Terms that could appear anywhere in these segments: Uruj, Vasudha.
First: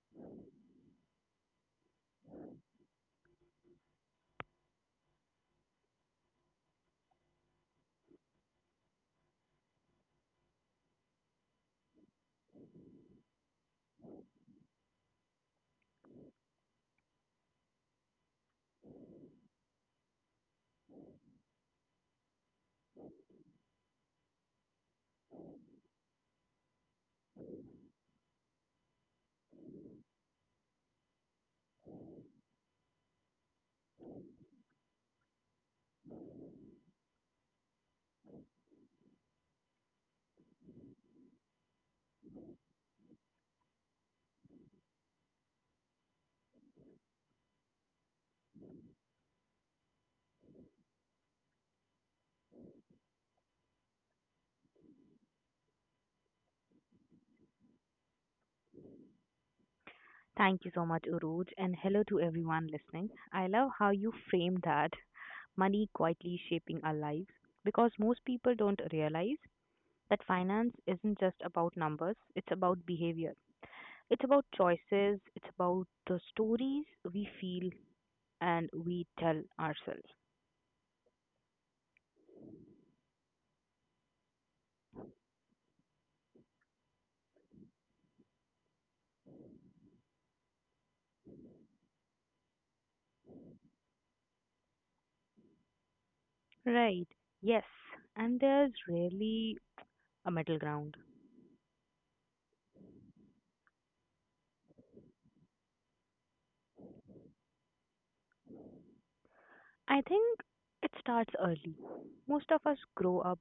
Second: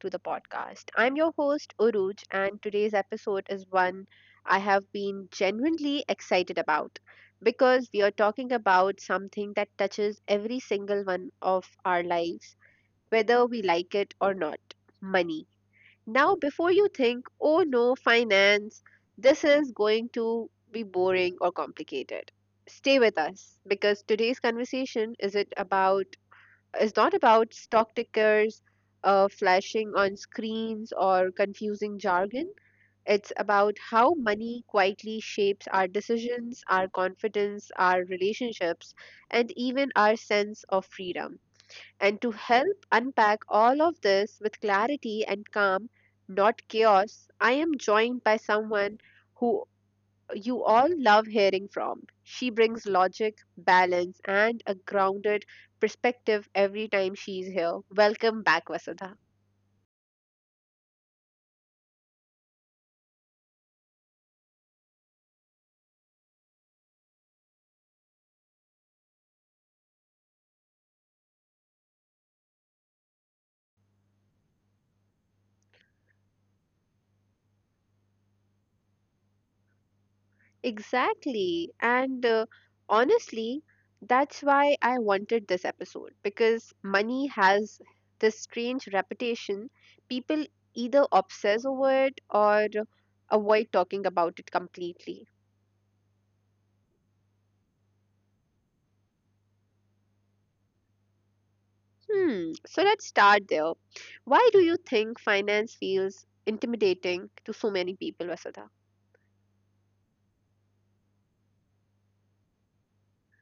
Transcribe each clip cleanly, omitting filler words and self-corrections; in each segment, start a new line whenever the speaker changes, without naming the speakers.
to the podcast. I'm your host, Uruj, and today's episode is one I have been genuinely excited about because we are talking about something that touches every single one of our lives, whether we like it or not, money. Now, before you think, oh no, finance, this is going to be boring or complicated, stay with us because today's conversation is not about stock tickers flashing on screens or confusing jargon. It's about how money quietly shapes our decisions, our confidence, our relationships, and even our sense of freedom. And to help unpack all of this with clarity and calm, not chaos, I am joined by someone who you all love hearing from. She brings logic, balance, and a grounded perspective every time she's here. Welcome back, Vasudha.
Thank you so much, Urooj, and hello to everyone listening. I love how you framed that, money quietly shaping our lives, because most people don't realize that finance isn't just about numbers, it's about behavior. It's about choices, it's about the stories we feel and we tell ourselves.
Exactly. And Honestly, that's why I wanted this episode because money has this strange reputation. People either obsess over it or avoid talking about it completely.
Right, yes, and there's rarely a middle ground.
Hmm, so let's start there. Why do you think finance feels intimidating to so many people, Vasudha?
I think it starts early. Most of us grow up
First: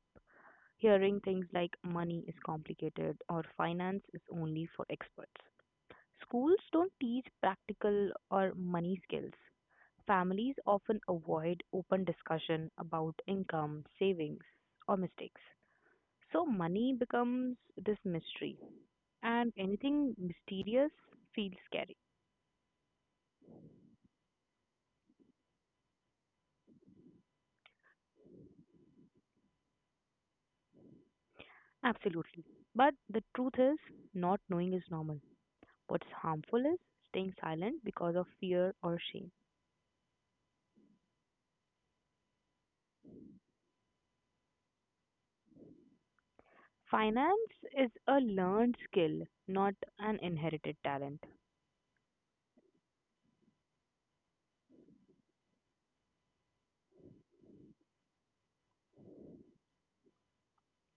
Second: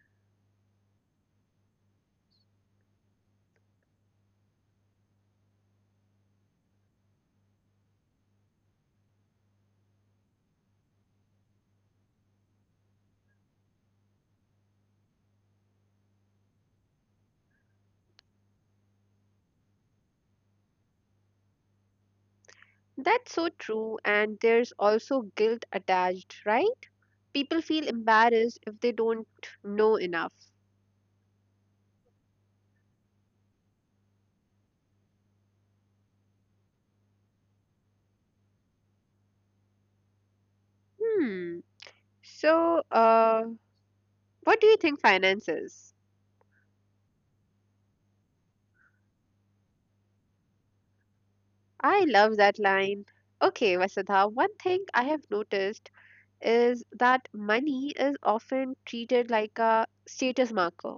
hearing things like money is complicated or finance is only for experts. Schools don't teach practical or money skills. Families often avoid open discussion about income, savings, or mistakes. So money becomes this mystery, and anything mysterious feels scary.
That's so true, and there's also guilt attached, right? People feel embarrassed if they don't know enough.
Absolutely. But the truth is, not knowing is normal. What's harmful is staying silent because of fear or shame.
Hmm, so uh, what do you think finance is?
Finance is a learned skill, not an inherited talent.
I love that line. Okay, Vasudha, one thing I have noticed is that money is often treated like a status marker:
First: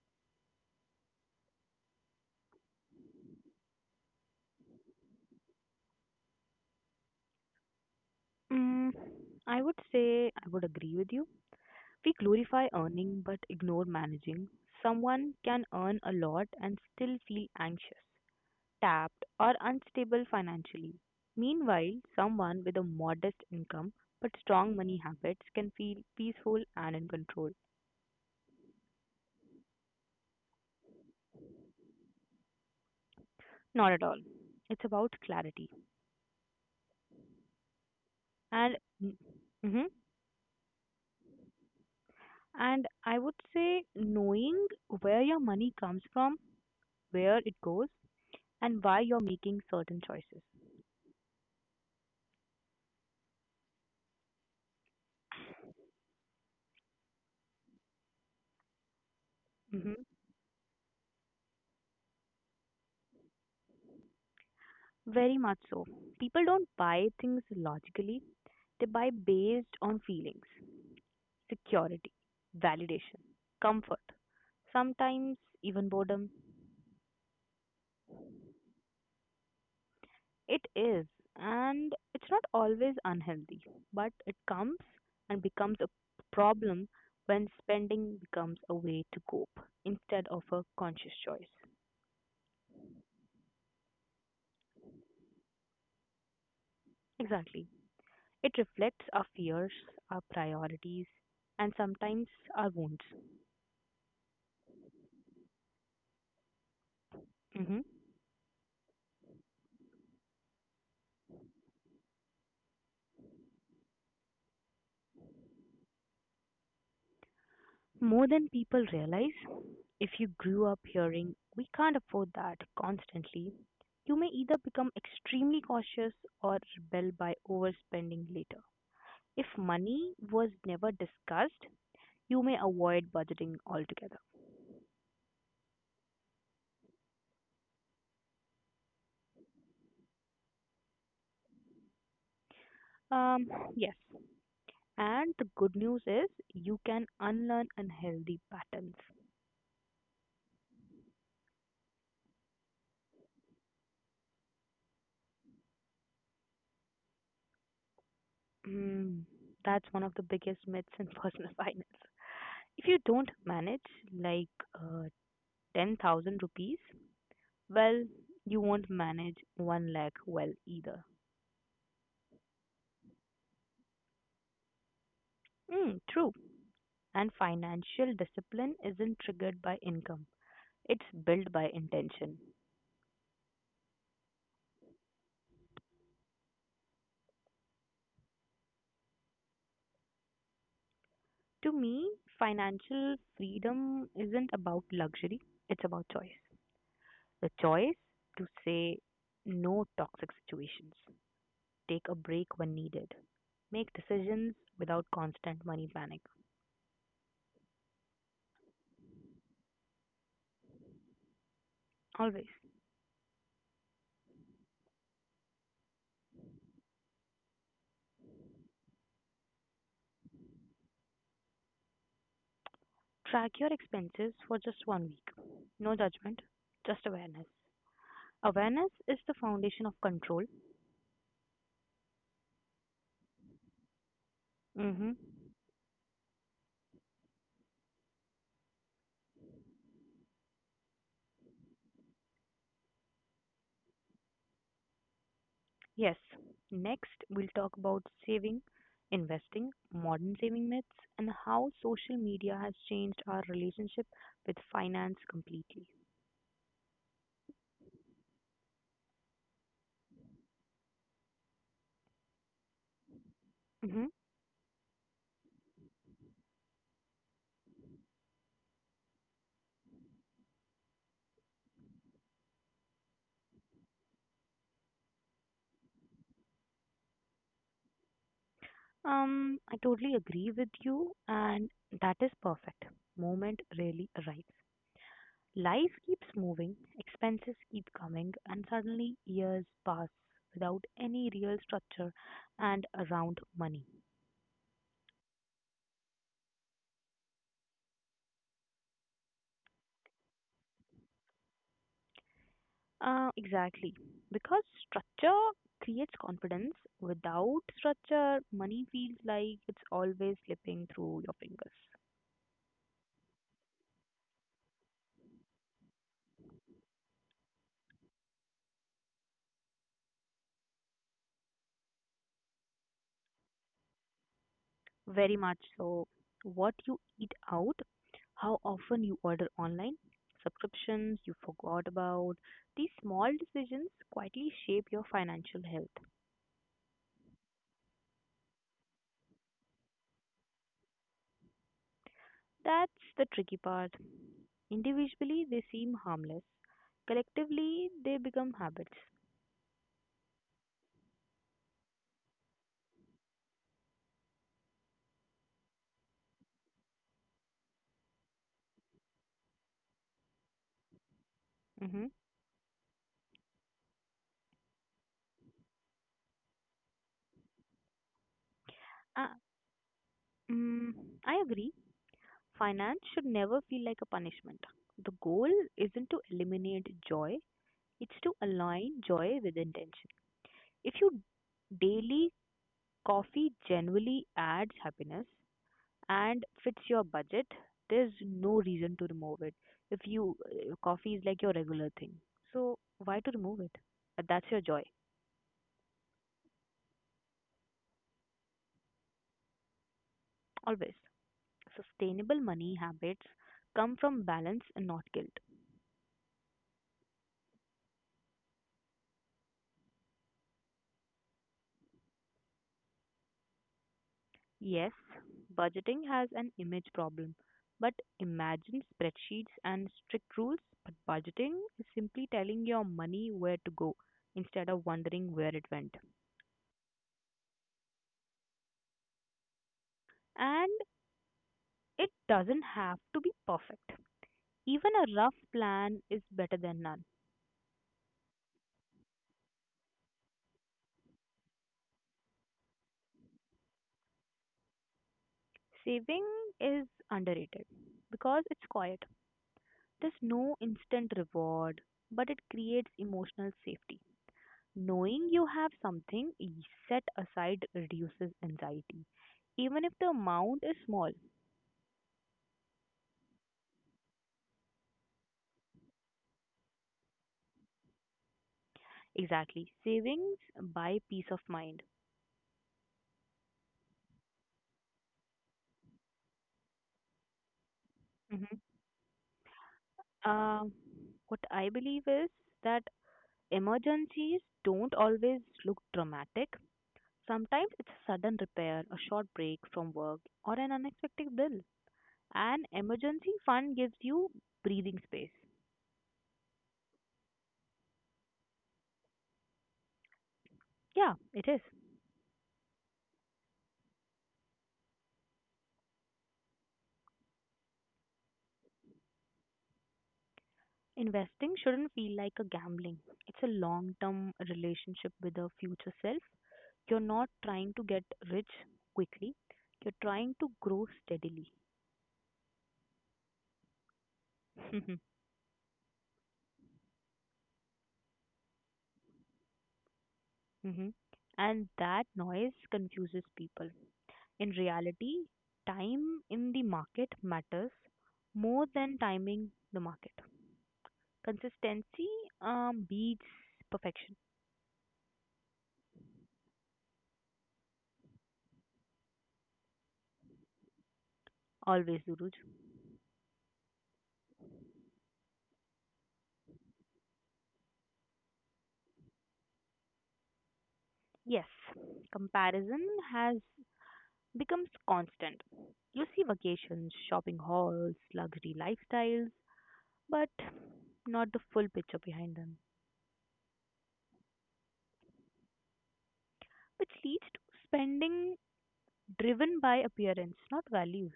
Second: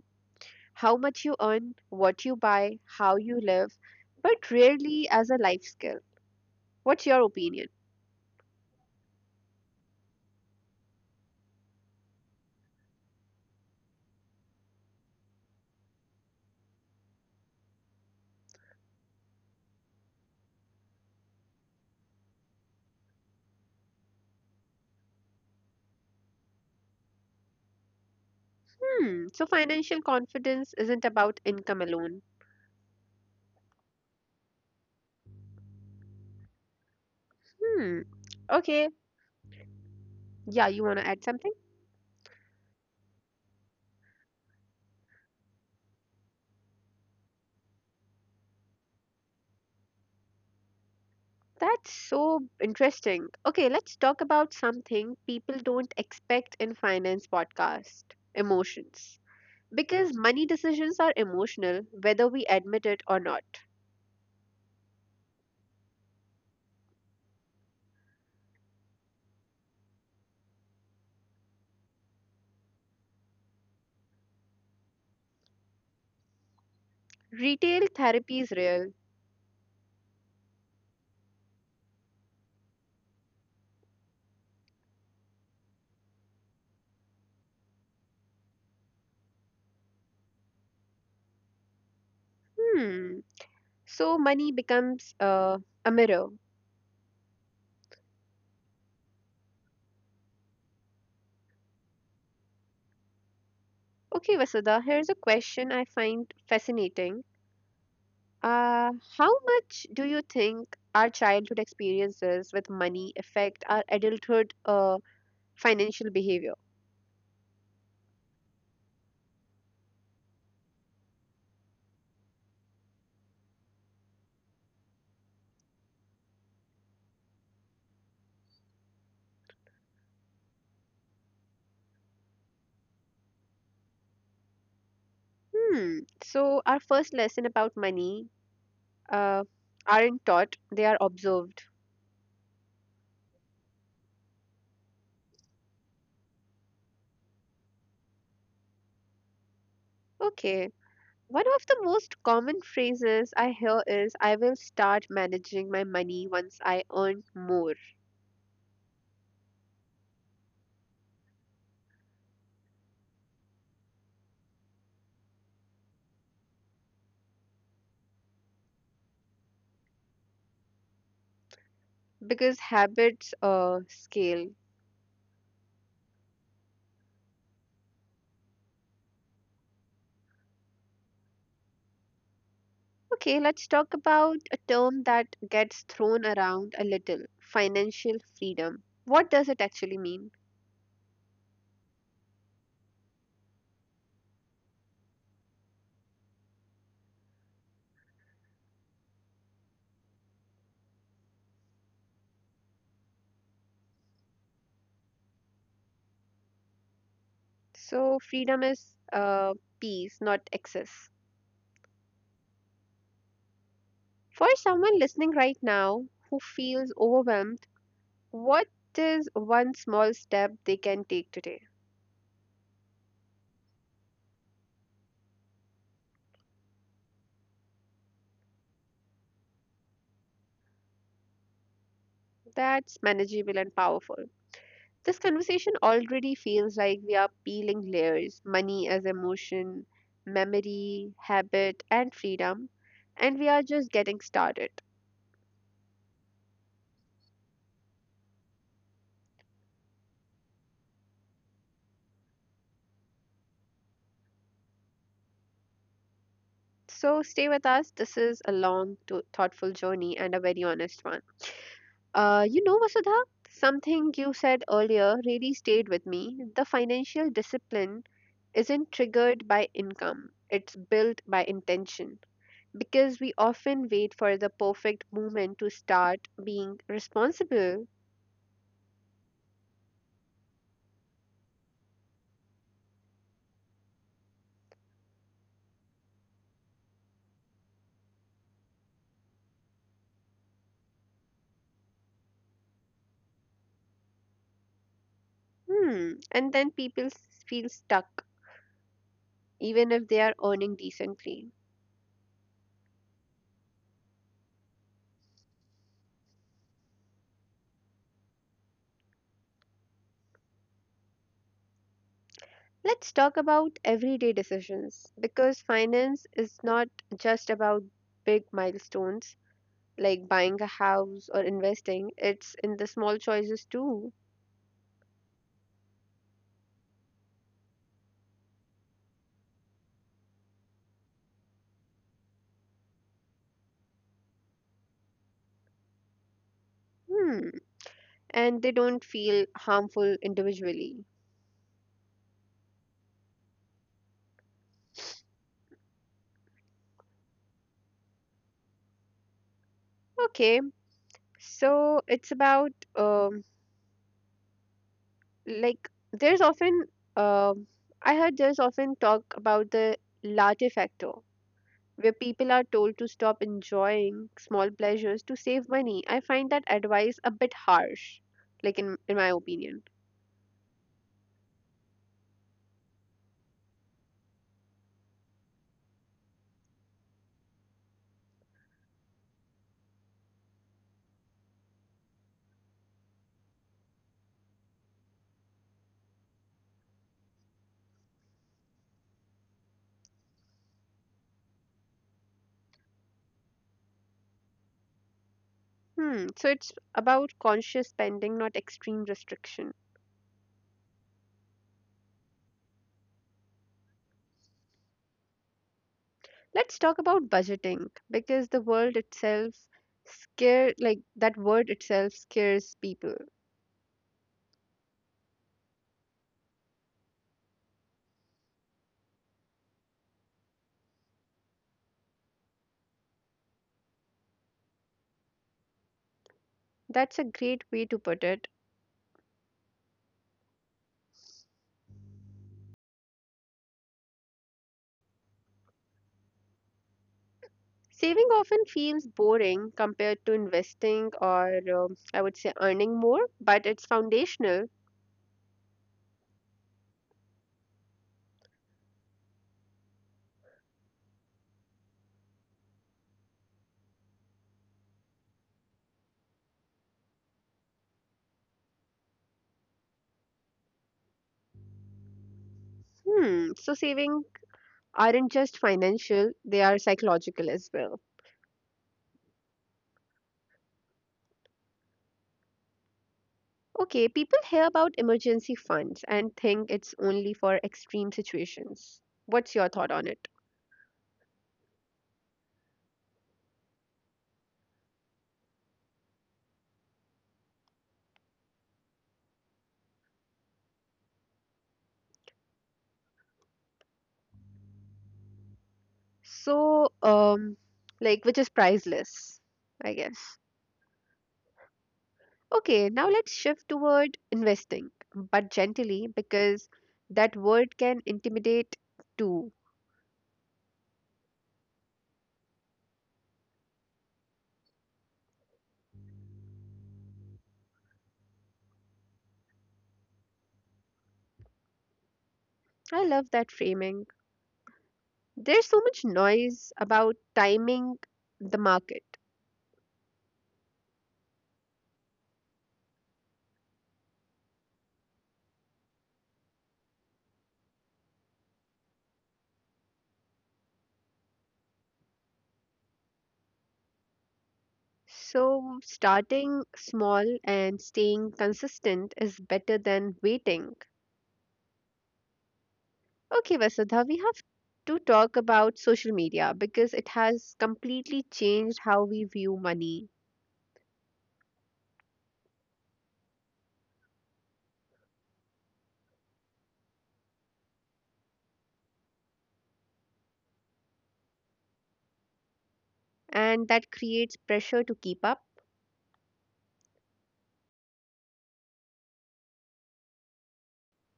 how much you earn, what you buy, how you live, but rarely as a life skill. What's your opinion?
Mm, I would agree with you. We glorify earning but ignore managing. Someone can earn a lot and still feel anxious, tapped, or unstable financially. Meanwhile, someone with a modest income but strong money habits can feel peaceful and in control.
Hmm, so financial confidence isn't about income alone.
Not at all. It's about clarity.
Hmm,
And.
okay.
Mhm.
Yeah, you want to add something?
And I would say knowing where your money comes from, where it goes, and why you're making certain choices.
That's so interesting. Okay, let's talk about something people don't expect in finance podcast: emotions.
Hmm.
Because money decisions are emotional, whether we admit it or not.
Very much so. People don't buy things logically, they buy based on feelings, security, validation, comfort, sometimes even boredom.
Retail therapy is real.
It is, and it's not always unhealthy, but it comes and becomes a problem when spending becomes a way to cope instead of a conscious choice.
Hmm. So money becomes a mirror.
Exactly. It reflects our fears, our priorities, and sometimes our wounds.
Okay, Vasudha, here's a question I find fascinating.
Hmm.
Uh, how much do you think our childhood experiences with money affect our adulthood financial behavior?
More than people realize. If you grew up hearing, "We can't afford that" constantly, you may either become extremely cautious or rebel by overspending later. If money was never discussed, you may avoid budgeting altogether.
Hmm. So our first lesson about money uh, aren't taught; they are observed.
Um, yes. And the good news is you can unlearn unhealthy patterns.
Okay. One of the most common phrases I hear is I will start managing my money once I earn more.
Mm, that's one of the biggest myths in personal finance. If you don't manage like uh, 10,000 rupees well, you won't manage 1 lakh well either.
Because habits scale.
Mm, true. And financial discipline isn't triggered by income, it's built by intention.
Okay, let's talk about a term that gets thrown around a little: financial freedom. What does it actually mean?
To me, financial freedom isn't about luxury, it's about choice. The choice to say no toxic situations, take a break when needed, make decisions without constant money panic.
So, freedom is uh, peace, not excess.
Always
For someone listening right now who feels overwhelmed, what is one small step they can take today
track your expenses for just 1 week. No judgment, just awareness. Awareness is the foundation of control.
that's manageable and powerful?
Mm-hmm.
This conversation already feels like we are peeling layers: money as emotion, memory, habit, and freedom, and we are just getting started.
Yes. Next, we'll talk about saving, investing, modern saving myths, and how social media has changed our relationship with finance completely.
So stay with us. This is a thoughtful journey and a very honest one. You know, Vasudha,
Mm-hmm.
something you said earlier really stayed with me. The financial discipline isn't triggered by income, it's built by intention, because we often wait for the perfect moment to start being responsible.
I totally agree with you, and that is perfect. Moment really arrives. Life keeps moving, expenses keep coming, and suddenly years pass without any real structure and around money.
Hmm. And then people feel stuck, even if they are earning decently.
Exactly. Because structure creates confidence. Without structure, money feels like it's always slipping through your fingers.
Let's talk about everyday decisions because finance is not just about big milestones like buying a house or investing, it's in the small choices too.
Very much so. What you eat out, how often you order online, subscriptions you forgot about, these small decisions quietly shape your financial health.
Hmm. And they don't feel harmful individually.
That's the tricky part. Individually, they seem harmless. Collectively, they become habits.
Okay, so it's about like there's often um I heard there's often talk about the latte factor,
Mm-hmm.
where people are told to stop enjoying small pleasures to save money. I find that advice a bit harsh, like in
Uh,
my opinion.
mm, I agree. Finance should never feel like a punishment. The goal isn't to eliminate joy, it's to align joy with intention. If you daily coffee generally adds happiness and fits your budget, there's no reason to remove it. If you coffee is like your regular thing, so why to remove it? That's your joy.
Hmm, so it's about conscious spending, not extreme restriction.
Always. Sustainable money habits come from balance and not guilt.
Let's talk about budgeting because the world itself scare like that word itself scares people.
Yes, budgeting has an image problem, but imagine spreadsheets and strict rules. But budgeting is simply telling your money where to go instead of wondering where it went.
That's a great way to put it.
And it doesn't have to be perfect. Even a rough plan is better than none.
Saving often feels boring compared to investing or I would say, earning more, but it's foundational.
Saving is underrated because it's quiet. There's no instant reward, but it creates emotional safety. Knowing you have something e, set aside reduces anxiety, even if the amount is small.
Hmm, so saving aren't just financial, they are psychological as well.
Exactly. Savings buy peace of mind.
Okay, people hear about emergency funds and think it's only for extreme
Hmm.
situations. What's your thought on it?
Uh, what I believe is that emergencies don't always look dramatic. Sometimes it's a sudden repair, a short break from work, or an unexpected bill. An emergency fund gives you breathing space.
So, like, which is priceless, I guess.
Yeah, it is.
Okay, now let's shift toward investing, but gently because that word can intimidate too.
Investing shouldn't feel like a gambling. It's a long term relationship with a future self. You're not trying to get rich quickly, you're trying to grow steadily.
I love that framing. There's so much noise about timing the market.
Hmm. And that noise confuses people. In reality, time in the market matters more than timing the market. Consistency beats perfection.
So, starting small and staying consistent is better than waiting.
Always, Duruj.
Okay, Vasudha, we have to talk about social media because it has completely changed how we view money.
Yes, comparison has becomes constant. You see vacations, shopping halls, luxury lifestyles, but not the full picture behind them,
And that creates pressure to keep up.
which leads to spending driven by appearance, not values.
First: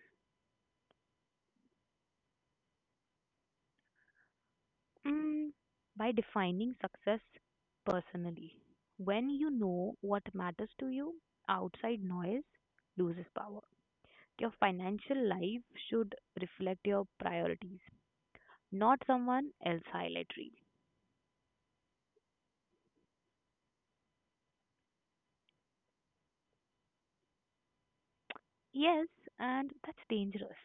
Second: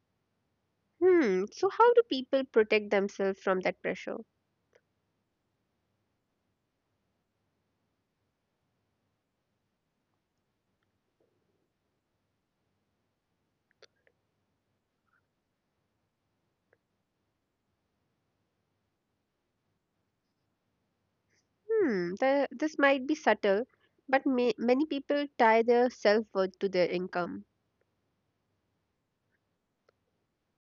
Hmm, so how do people protect themselves from that pressure?
Mm, by defining success personally. When you know what matters to you, outside noise loses power. Your financial life should reflect your priorities, not someone else's highlight reel.
Hmm, this might be subtle, but many people tie their self-worth to their income.
Yes, and that's dangerous.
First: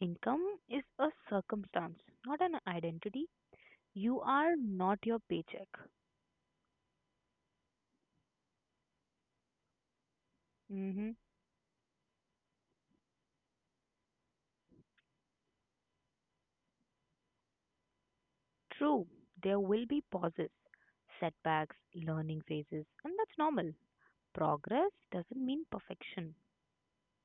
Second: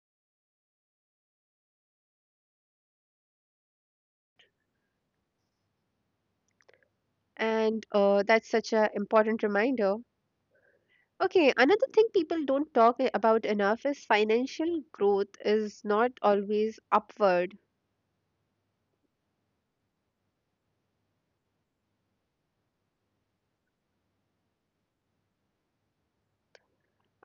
Income is a circumstance, not an identity. You are not your paycheck.
And That's such an important reminder.
Hmm.
Okay, another thing people don't talk about enough is financial growth is not always upward.
True, there will be pauses, setbacks, learning phases, and that's normal. Progress doesn't mean perfection.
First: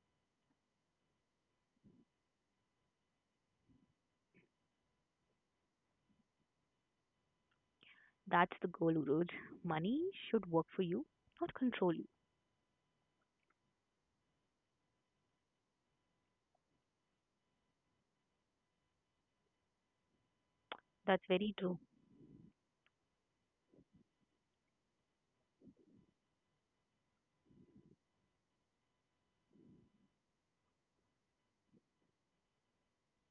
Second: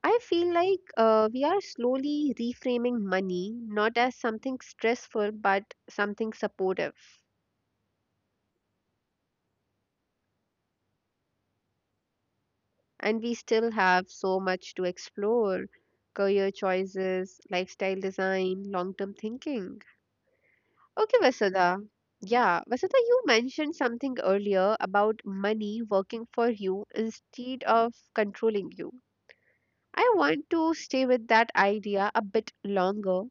I feel like we are slowly reframing money not as something stressful but something supportive.
That's the goal, Uroj. Money should work for you, not control you.
And we still have so much to explore: career choices, lifestyle design, long term thinking. Okay,
That's very true.
Vasudha. Yeah, Vasudha, you mentioned something earlier about money working for you instead of controlling you. I want to stay with that idea a bit longer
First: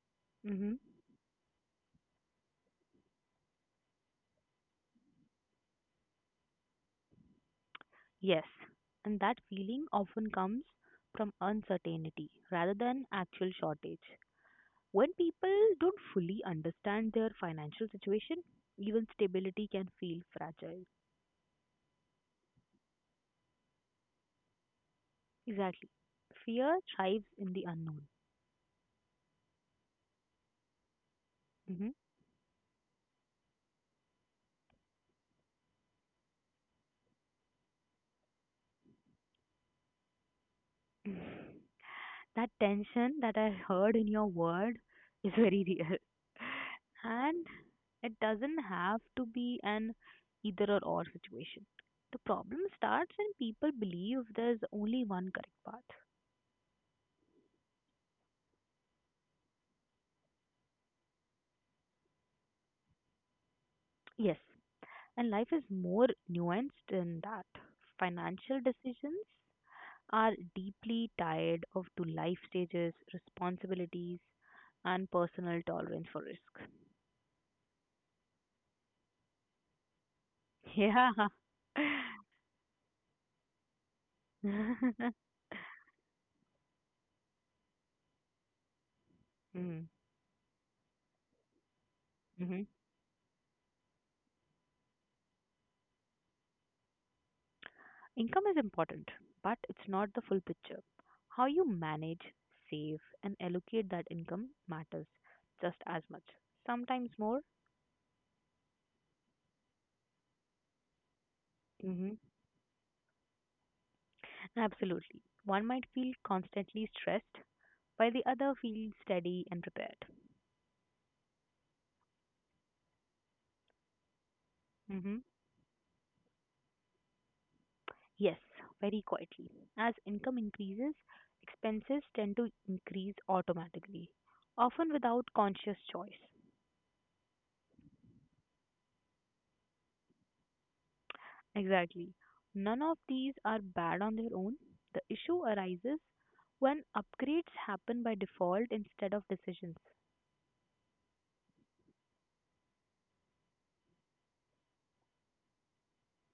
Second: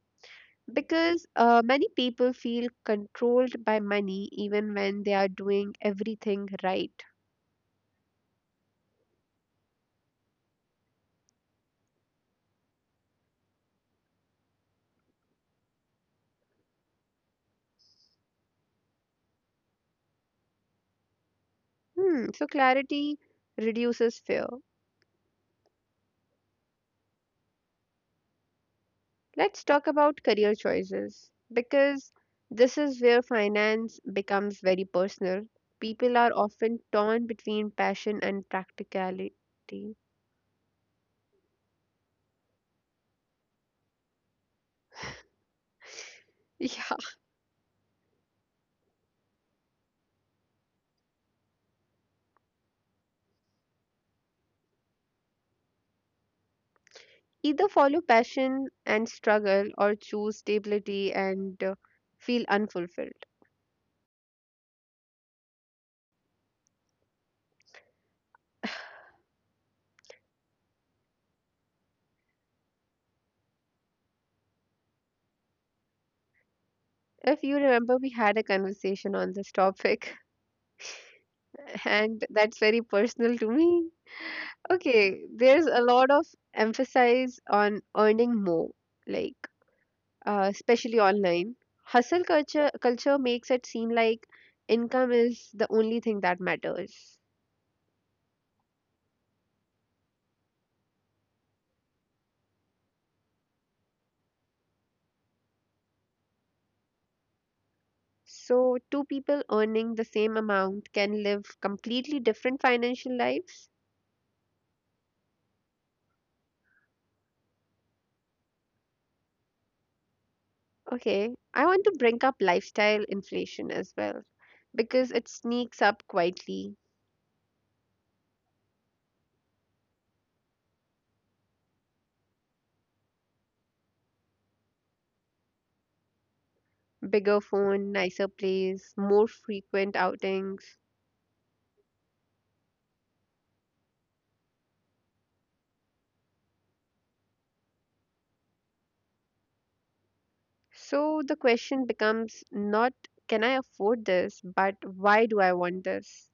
Hmm.
because many people feel controlled by money even when they are doing everything right.
Yes, and that feeling often comes from uncertainty rather than actual shortage. When people don't fully understand their financial situation, even stability can feel fragile.
Hmm, so clarity reduces fear.
Exactly. Fear thrives in the unknown.
Let's talk about career choices
Hmm.
because this is where finance becomes very personal. People are often torn between passion and practicality.
That tension that I heard in your word is very real.
Yeah.
And it doesn't have to be an either or situation. The problem starts when people believe there's only one correct path.
Either follow passion and struggle or choose stability and feel unfulfilled.
Yes, and life is more nuanced than that. Financial decisions are deeply tied of to life stages, responsibilities, and personal tolerance for risk.
If you remember, we had a conversation on this topic,
Yeah.
and that's very personal to me. Okay, there's a lot of emphasis on earning more. Like,
Mm-hmm.
especially online. Hustle culture makes it seem like income is the only thing that matters.
Income is important, but it's not the full picture. How you manage, save, and allocate that income matters just as much, sometimes more.
So two people earning the same amount can live
Hmm.
completely different financial lives.
Absolutely. One might feel constantly stressed, while the other feels steady and prepared.
Okay, I want to bring up lifestyle inflation as well because it sneaks up quietly.
Yes, very quietly. As income increases, expenses tend to increase automatically, often without conscious choice.
Bigger phone, nicer place, more frequent outings.
Exactly. None of these are bad on their own. The issue arises when upgrades happen by default instead of decisions.
So the question becomes not can I afford this, but why do I want this?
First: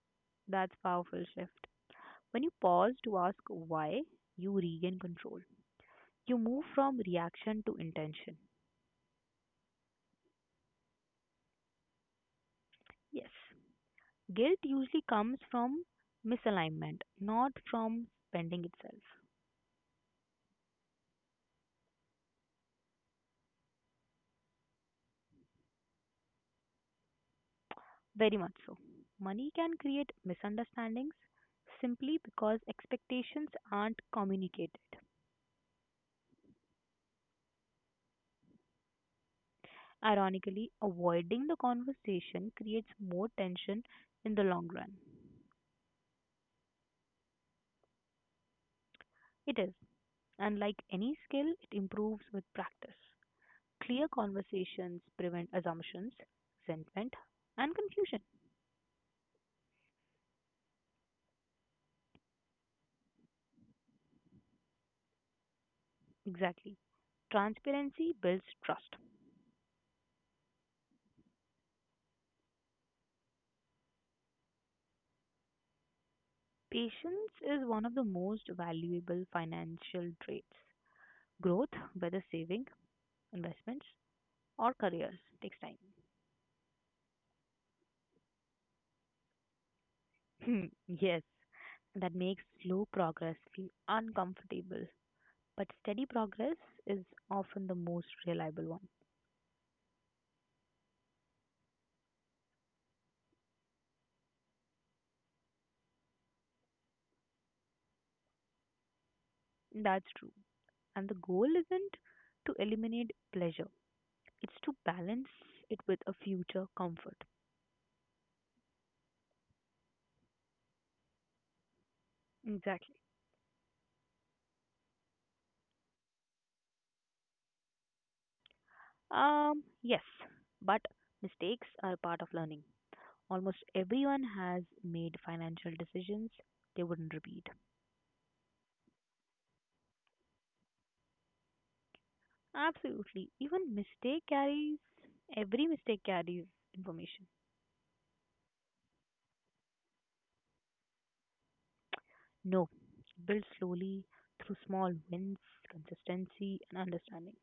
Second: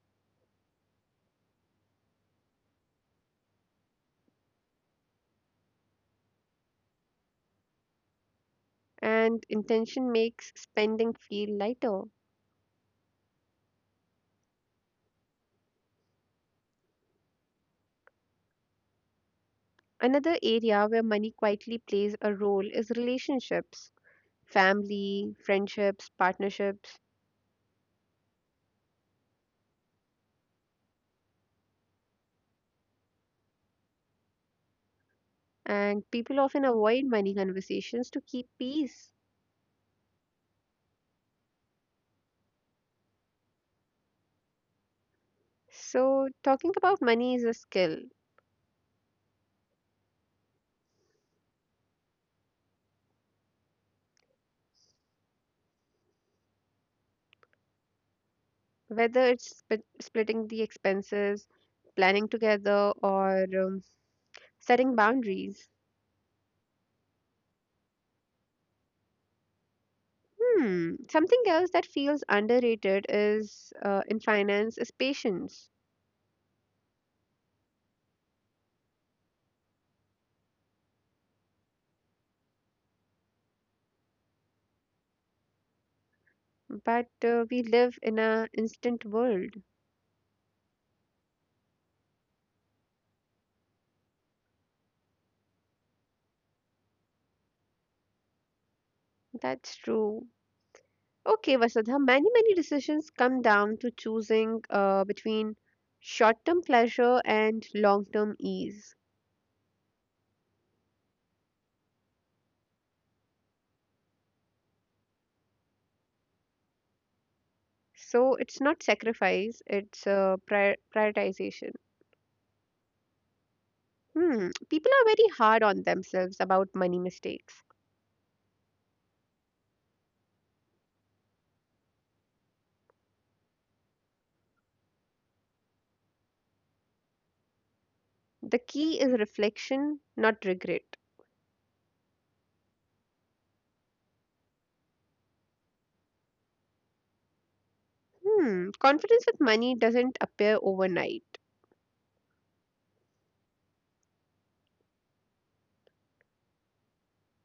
That's powerful shift. When you pause to ask why, you regain control. You move from reaction to intention.
And intention makes spending feel lighter.
Yes. Guilt usually comes from misalignment, not from spending itself.
Another area where money quietly plays a role is relationships, family, friendships, partnerships,
Very much so. Money can create misunderstandings simply because expectations aren't communicated.
and people often avoid money conversations to keep peace.
Ironically, avoiding the conversation creates more tension in the long run.
So, talking about money is a skill,
It is, and like any skill, it improves with practice. Clear conversations prevent assumptions, resentment, and confusion.
whether it's splitting the expenses, planning together, or setting boundaries.
Exactly. Transparency builds trust.
Hmm. Something else that feels underrated is in finance is patience.
Patience is one of the most valuable financial traits. Growth, whether saving, investments, or careers takes time.
But we live in a instant world.
Hmm, yes. That makes slow progress feel uncomfortable, but steady progress is often the most reliable one.
That's true. Okay, Vasudha, many decisions come down to choosing between short-term pleasure and long-term ease.
That's true. And the goal isn't to eliminate pleasure, it's to balance it with a future comfort.
So it's not sacrifice, it's prioritization.
Exactly.
Hmm. People are very hard on themselves about money mistakes.
Yes, but mistakes are part of learning. Almost everyone has made financial decisions they wouldn't repeat.
The key is reflection, not regret.
Absolutely. Every mistake carries information.
Hmm. Confidence with money doesn't appear overnight.
No, build slowly through small wins, consistency, and understanding.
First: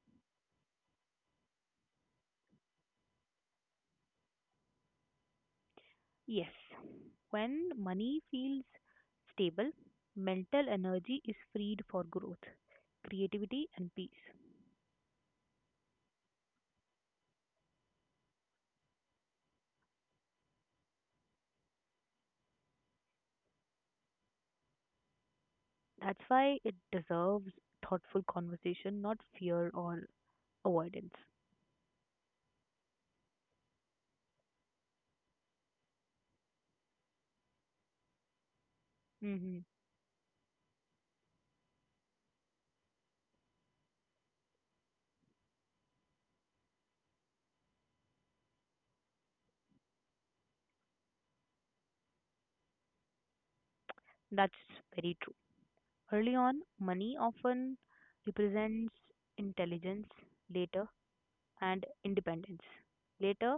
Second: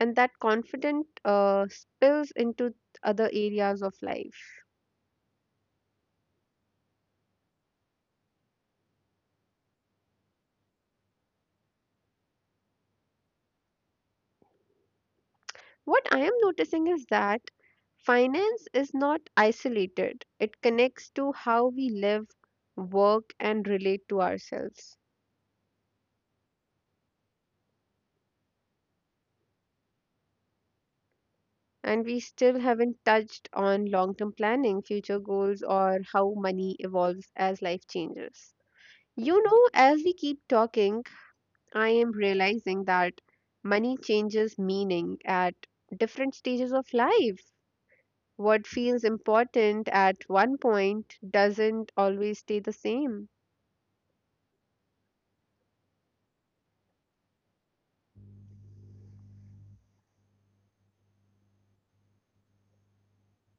And that confident spills into other areas of life.
Yes, when money feels stable, mental energy is freed for growth, creativity, and peace.
What I am noticing is that finance is not isolated, it connects to how we live, work, and relate to ourselves.
That's why it deserves thoughtful conversation, not fear or avoidance.
And we still haven't touched on long term planning, future goals, or how money evolves as life changes. You
Hmm.
know, as we keep talking, I am realizing that money changes meaning at different stages of life. What feels important at one point doesn't always stay the same.
That's very. Early on, money often represents intelligence, later, and independence. Later,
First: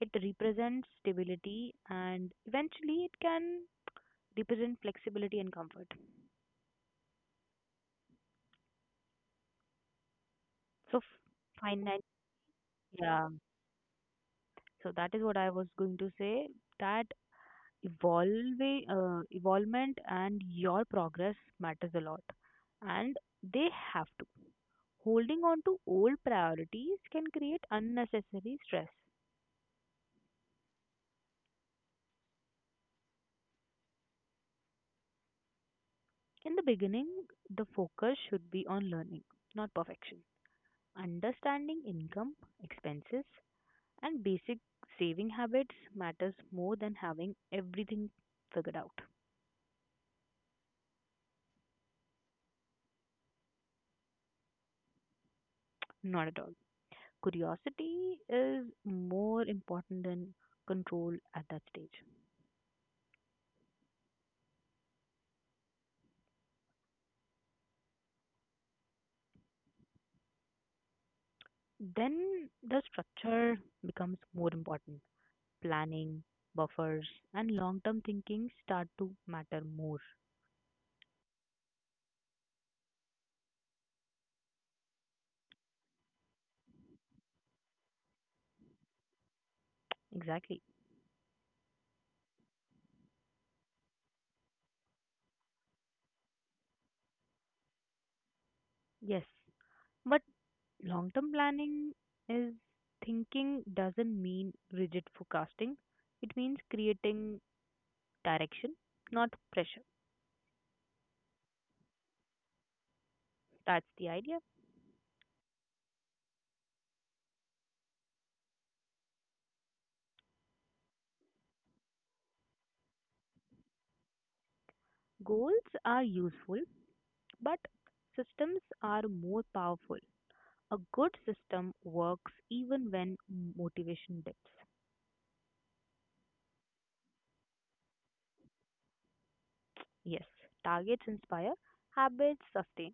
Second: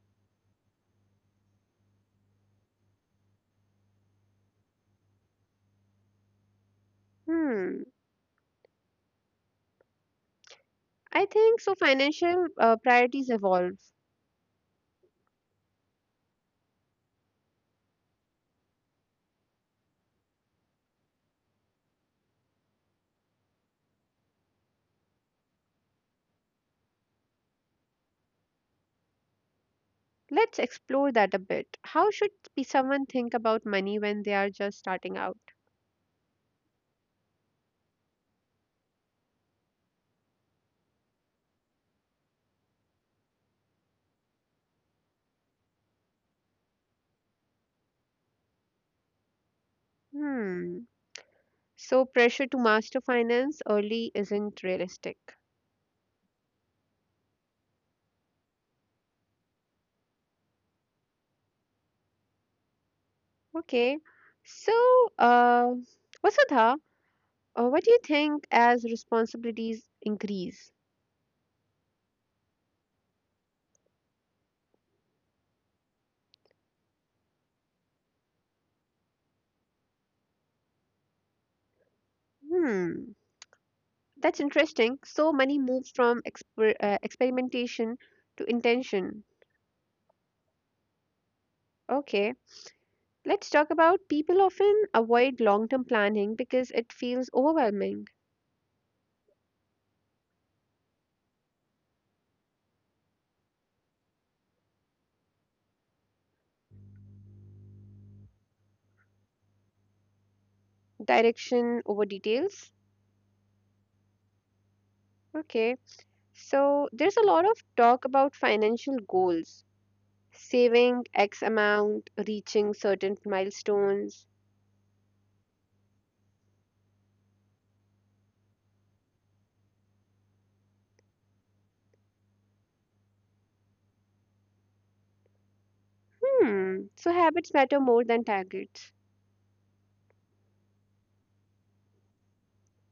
it represents stability, and eventually, it can represent flexibility and comfort.
Hmm,
So,
I think so.
finance,
Financial
yeah.
priorities evolve.
So that is what I was going to say. That evolving, evolvement, and your progress matters a lot, and they have to. Holding on to old priorities can create unnecessary stress.
Let's explore that a bit. How should be someone think about money when they are just starting out?
In the beginning, the focus should be on learning, not perfection. Understanding income, expenses, and basic saving habits matters more than having everything figured out.
Hmm, so pressure to master finance early isn't realistic.
Not at all. Curiosity is more important than control at that stage.
Okay, so uh, Vasudha, what do you think as responsibilities increase?
Then the structure becomes more important. Planning, buffers, and long term thinking start to matter more.
Hmm. That's interesting. So money moved from experimentation to intention.
Exactly.
Okay, let's talk about people often avoid long term planning because it feels overwhelming.
Yes. But long term planning is thinking doesn't mean rigid forecasting. It means creating direction, not pressure.
Direction over details.
That's the idea.
Okay, so there's a lot of talk about financial goals, saving X amount, reaching certain milestones.
Goals are useful, but systems are more powerful. A good system works even when motivation dips.
Hmm, so habits matter more than targets.
Yes, targets inspire, habits sustain.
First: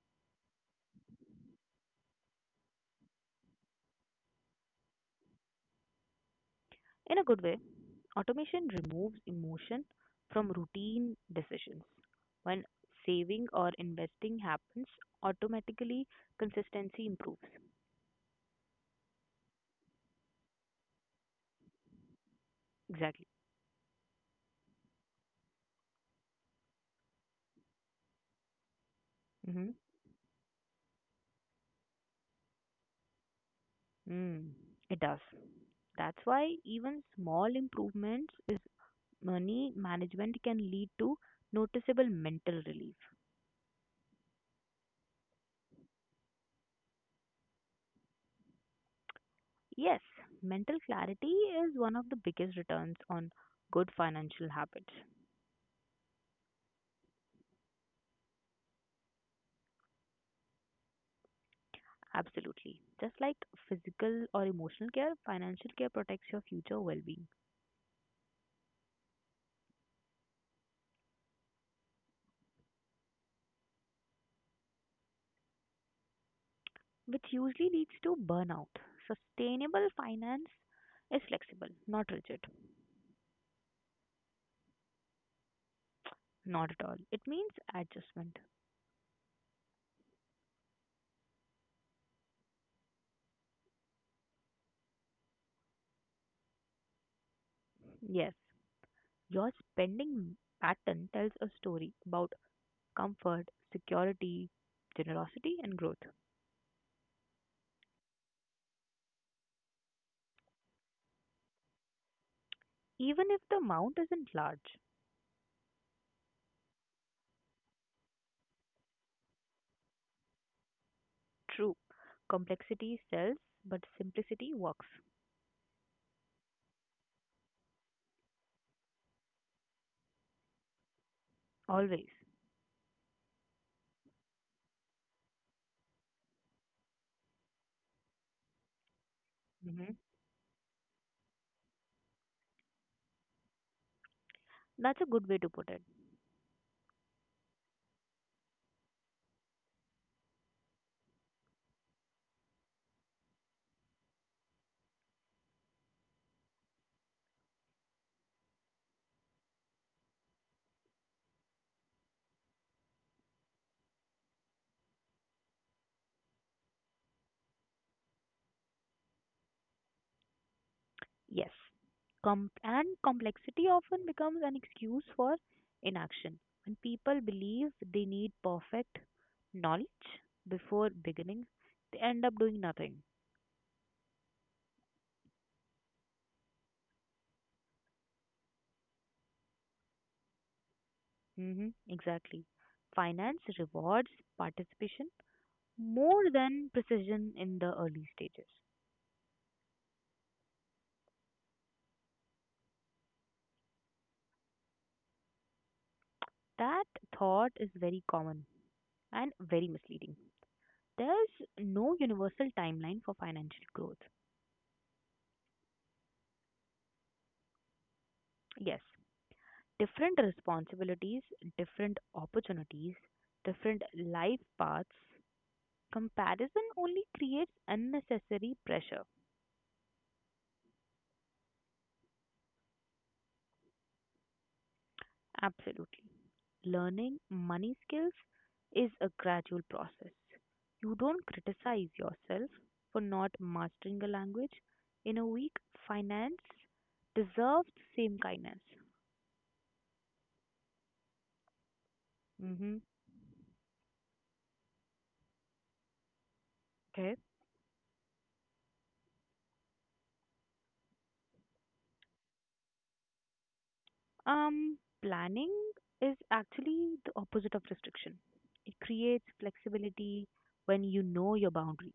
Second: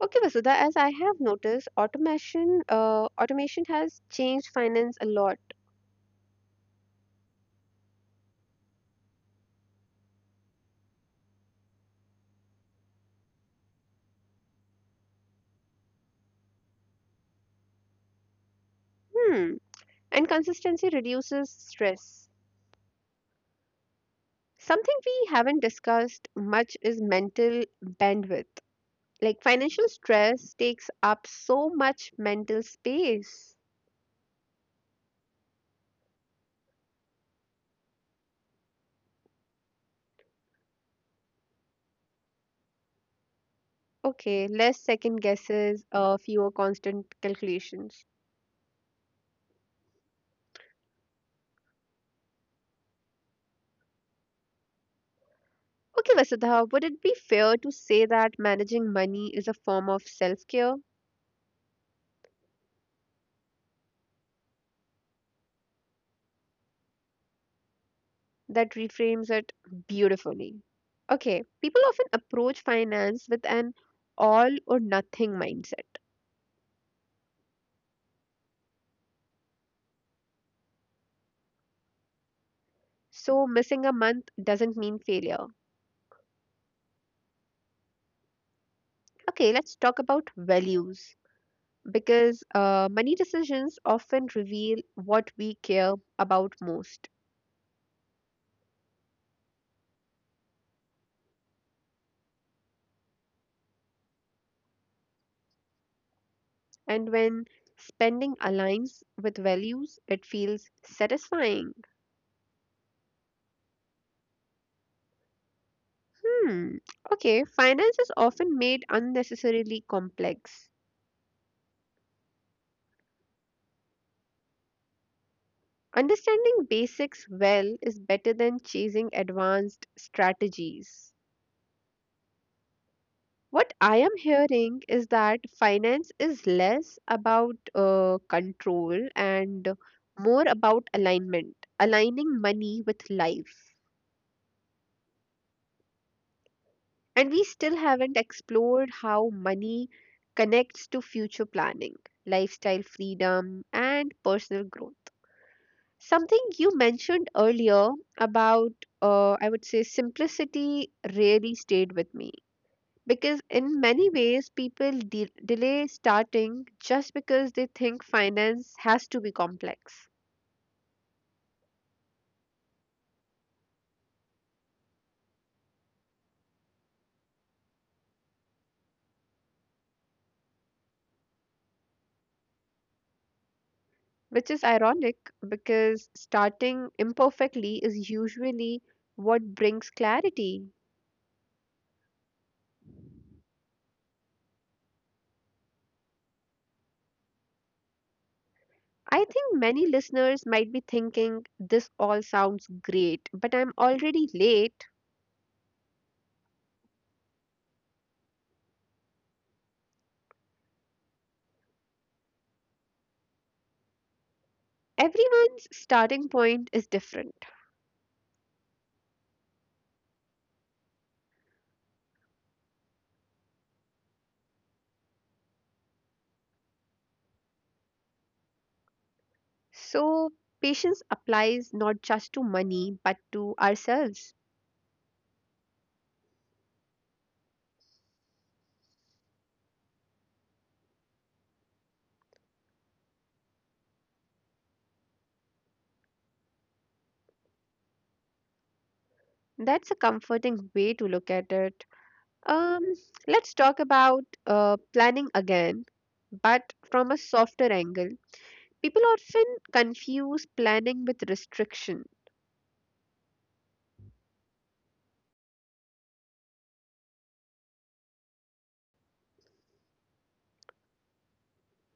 Okay, Vasudha, as I have noticed, automation has changed finance a lot.
In a good way, automation removes emotion from routine decisions. When saving or investing happens, automatically consistency improves.
Hmm. And consistency reduces stress.
Exactly.
Something we haven't discussed much is mental bandwidth. Like
Mm-hmm.
financial stress takes up so much mental space.
Mm, it does. That's why even small improvements is money management can lead to noticeable mental relief.
Okay, less second guesses, fewer constant calculations.
Yes, mental clarity is one of the biggest returns on good financial habits.
Okay, Vasudha, would it be fair to say that managing money is a form of self care?
Absolutely. Just like physical or emotional care, financial care protects your future well being.
That reframes it beautifully. Okay, people often approach finance with an all or nothing mindset.
Which usually leads to burnout. Sustainable finance is flexible, not rigid,
So, missing a month doesn't mean failure.
not at all. It means adjustment.
Okay, let's talk about values because money decisions often reveal what we care about most.
Yes, your spending pattern tells a story about comfort, security, generosity, and growth,
And when spending aligns with values, it feels satisfying.
even if the amount isn't large.
Hmm, okay, finance is often made unnecessarily complex.
True, complexity sells, but simplicity works
Understanding basics well is better than chasing advanced strategies.
always.
What I am hearing is that finance is less about control and
Hmm.
more about alignment, aligning money with life.
That's a good way to put it.
And we still haven't explored how money connects to future planning, lifestyle freedom, and personal growth. Something you mentioned earlier about I would say, simplicity really stayed with me. Because in many ways, people delay starting just because they think finance has to be complex,
Yes. And complexity often becomes an excuse for inaction. When people believe they need perfect knowledge before beginning, they end up doing nothing.
which is ironic because starting imperfectly is usually what brings clarity.
Hmm. Exactly. Finance rewards participation more than precision in the early stages.
I think many listeners might be thinking, this all sounds great, but I'm already late.
That thought is very common and very misleading. There's no universal timeline for financial growth.
Everyone's starting point is different.
Yes, different responsibilities, different opportunities, different life paths, comparison only creates unnecessary pressure.
So, patience applies not just to money but to ourselves.
Absolutely. Learning money skills is a gradual process. You don't criticize yourself for not mastering a language. In a week, finance deserves the same kindness.
That's a comforting way to look at it.
Mm-hmm.
Um, let's talk about planning again, but from a
Okay?
softer angle. People often confuse planning with restriction.
Planning is actually the opposite of restriction. It creates flexibility when you know your boundaries.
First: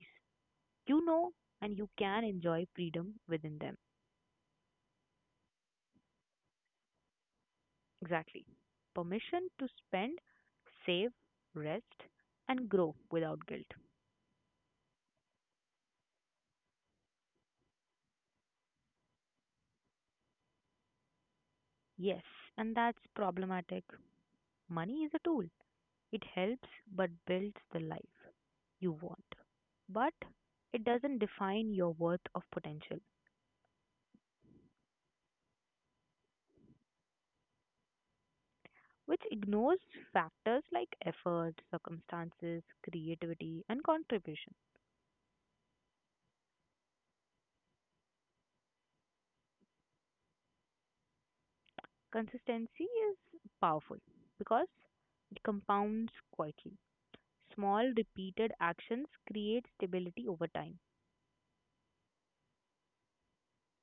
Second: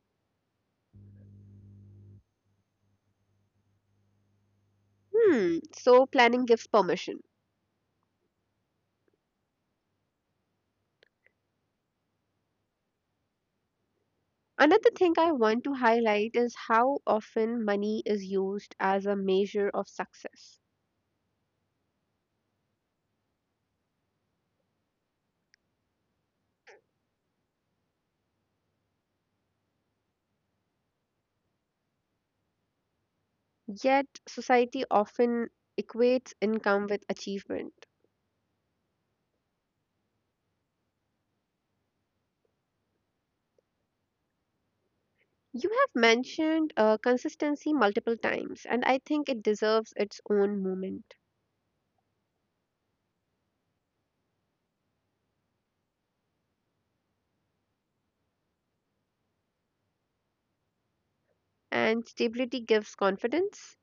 You know and you can enjoy freedom within them.
Hmm, so planning gives permission.
Exactly. Permission to spend, save, rest, and grow without guilt.
Another thing I want to highlight is how often money is used as a measure of success.
Yes, and that's problematic. Money is a tool, it helps but builds the life you want. But it doesn't define your worth of potential.
Yet, society often equates income with achievement.
Which ignores factors like effort, circumstances, creativity, and contribution.
You have mentioned consistency multiple times, and I think it deserves its own moment.
Consistency is powerful because it compounds quietly. Small, repeated actions create stability over time.
And stability gives confidence.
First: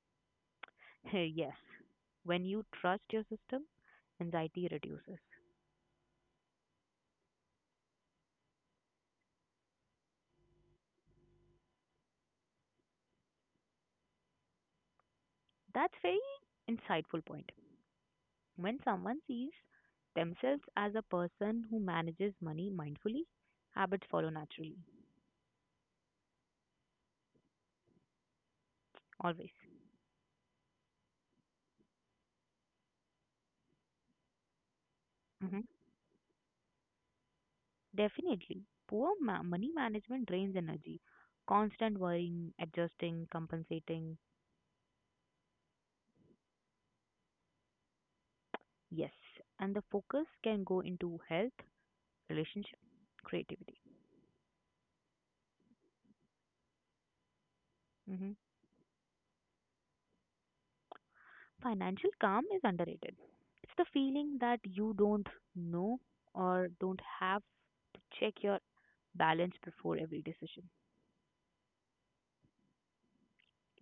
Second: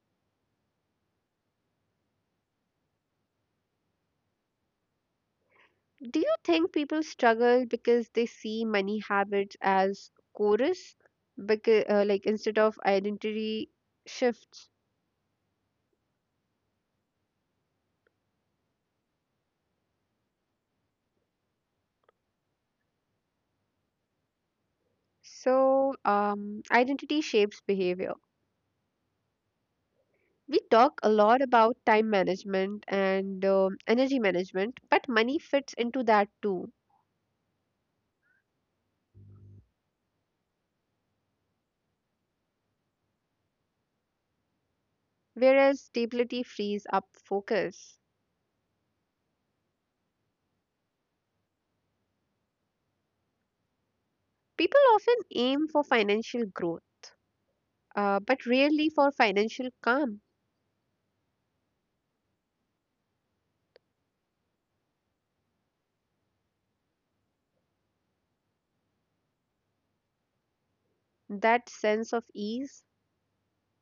Yes, when you trust your system, anxiety reduces.
Do you think people struggle because they see money habits as chorus, because, like instead of identity shift.
That's very insightful point. When someone sees themselves as a person who manages money mindfully, habits follow naturally,
So, identity shapes behavior.
always.
We talk a lot about time management and energy management, but money
Mm-hmm.
fits into that too,
Definitely. Poor money management drains energy. Constant worrying, adjusting, compensating.
whereas stability frees up focus.
Yes. And the focus can go into health, relationship, creativity.
People often aim for financial growth,
Hmm.
but rarely for financial calm,
Financial calm is underrated. It's the feeling that you don't know or don't have to check your balance before every decision.
that sense of ease.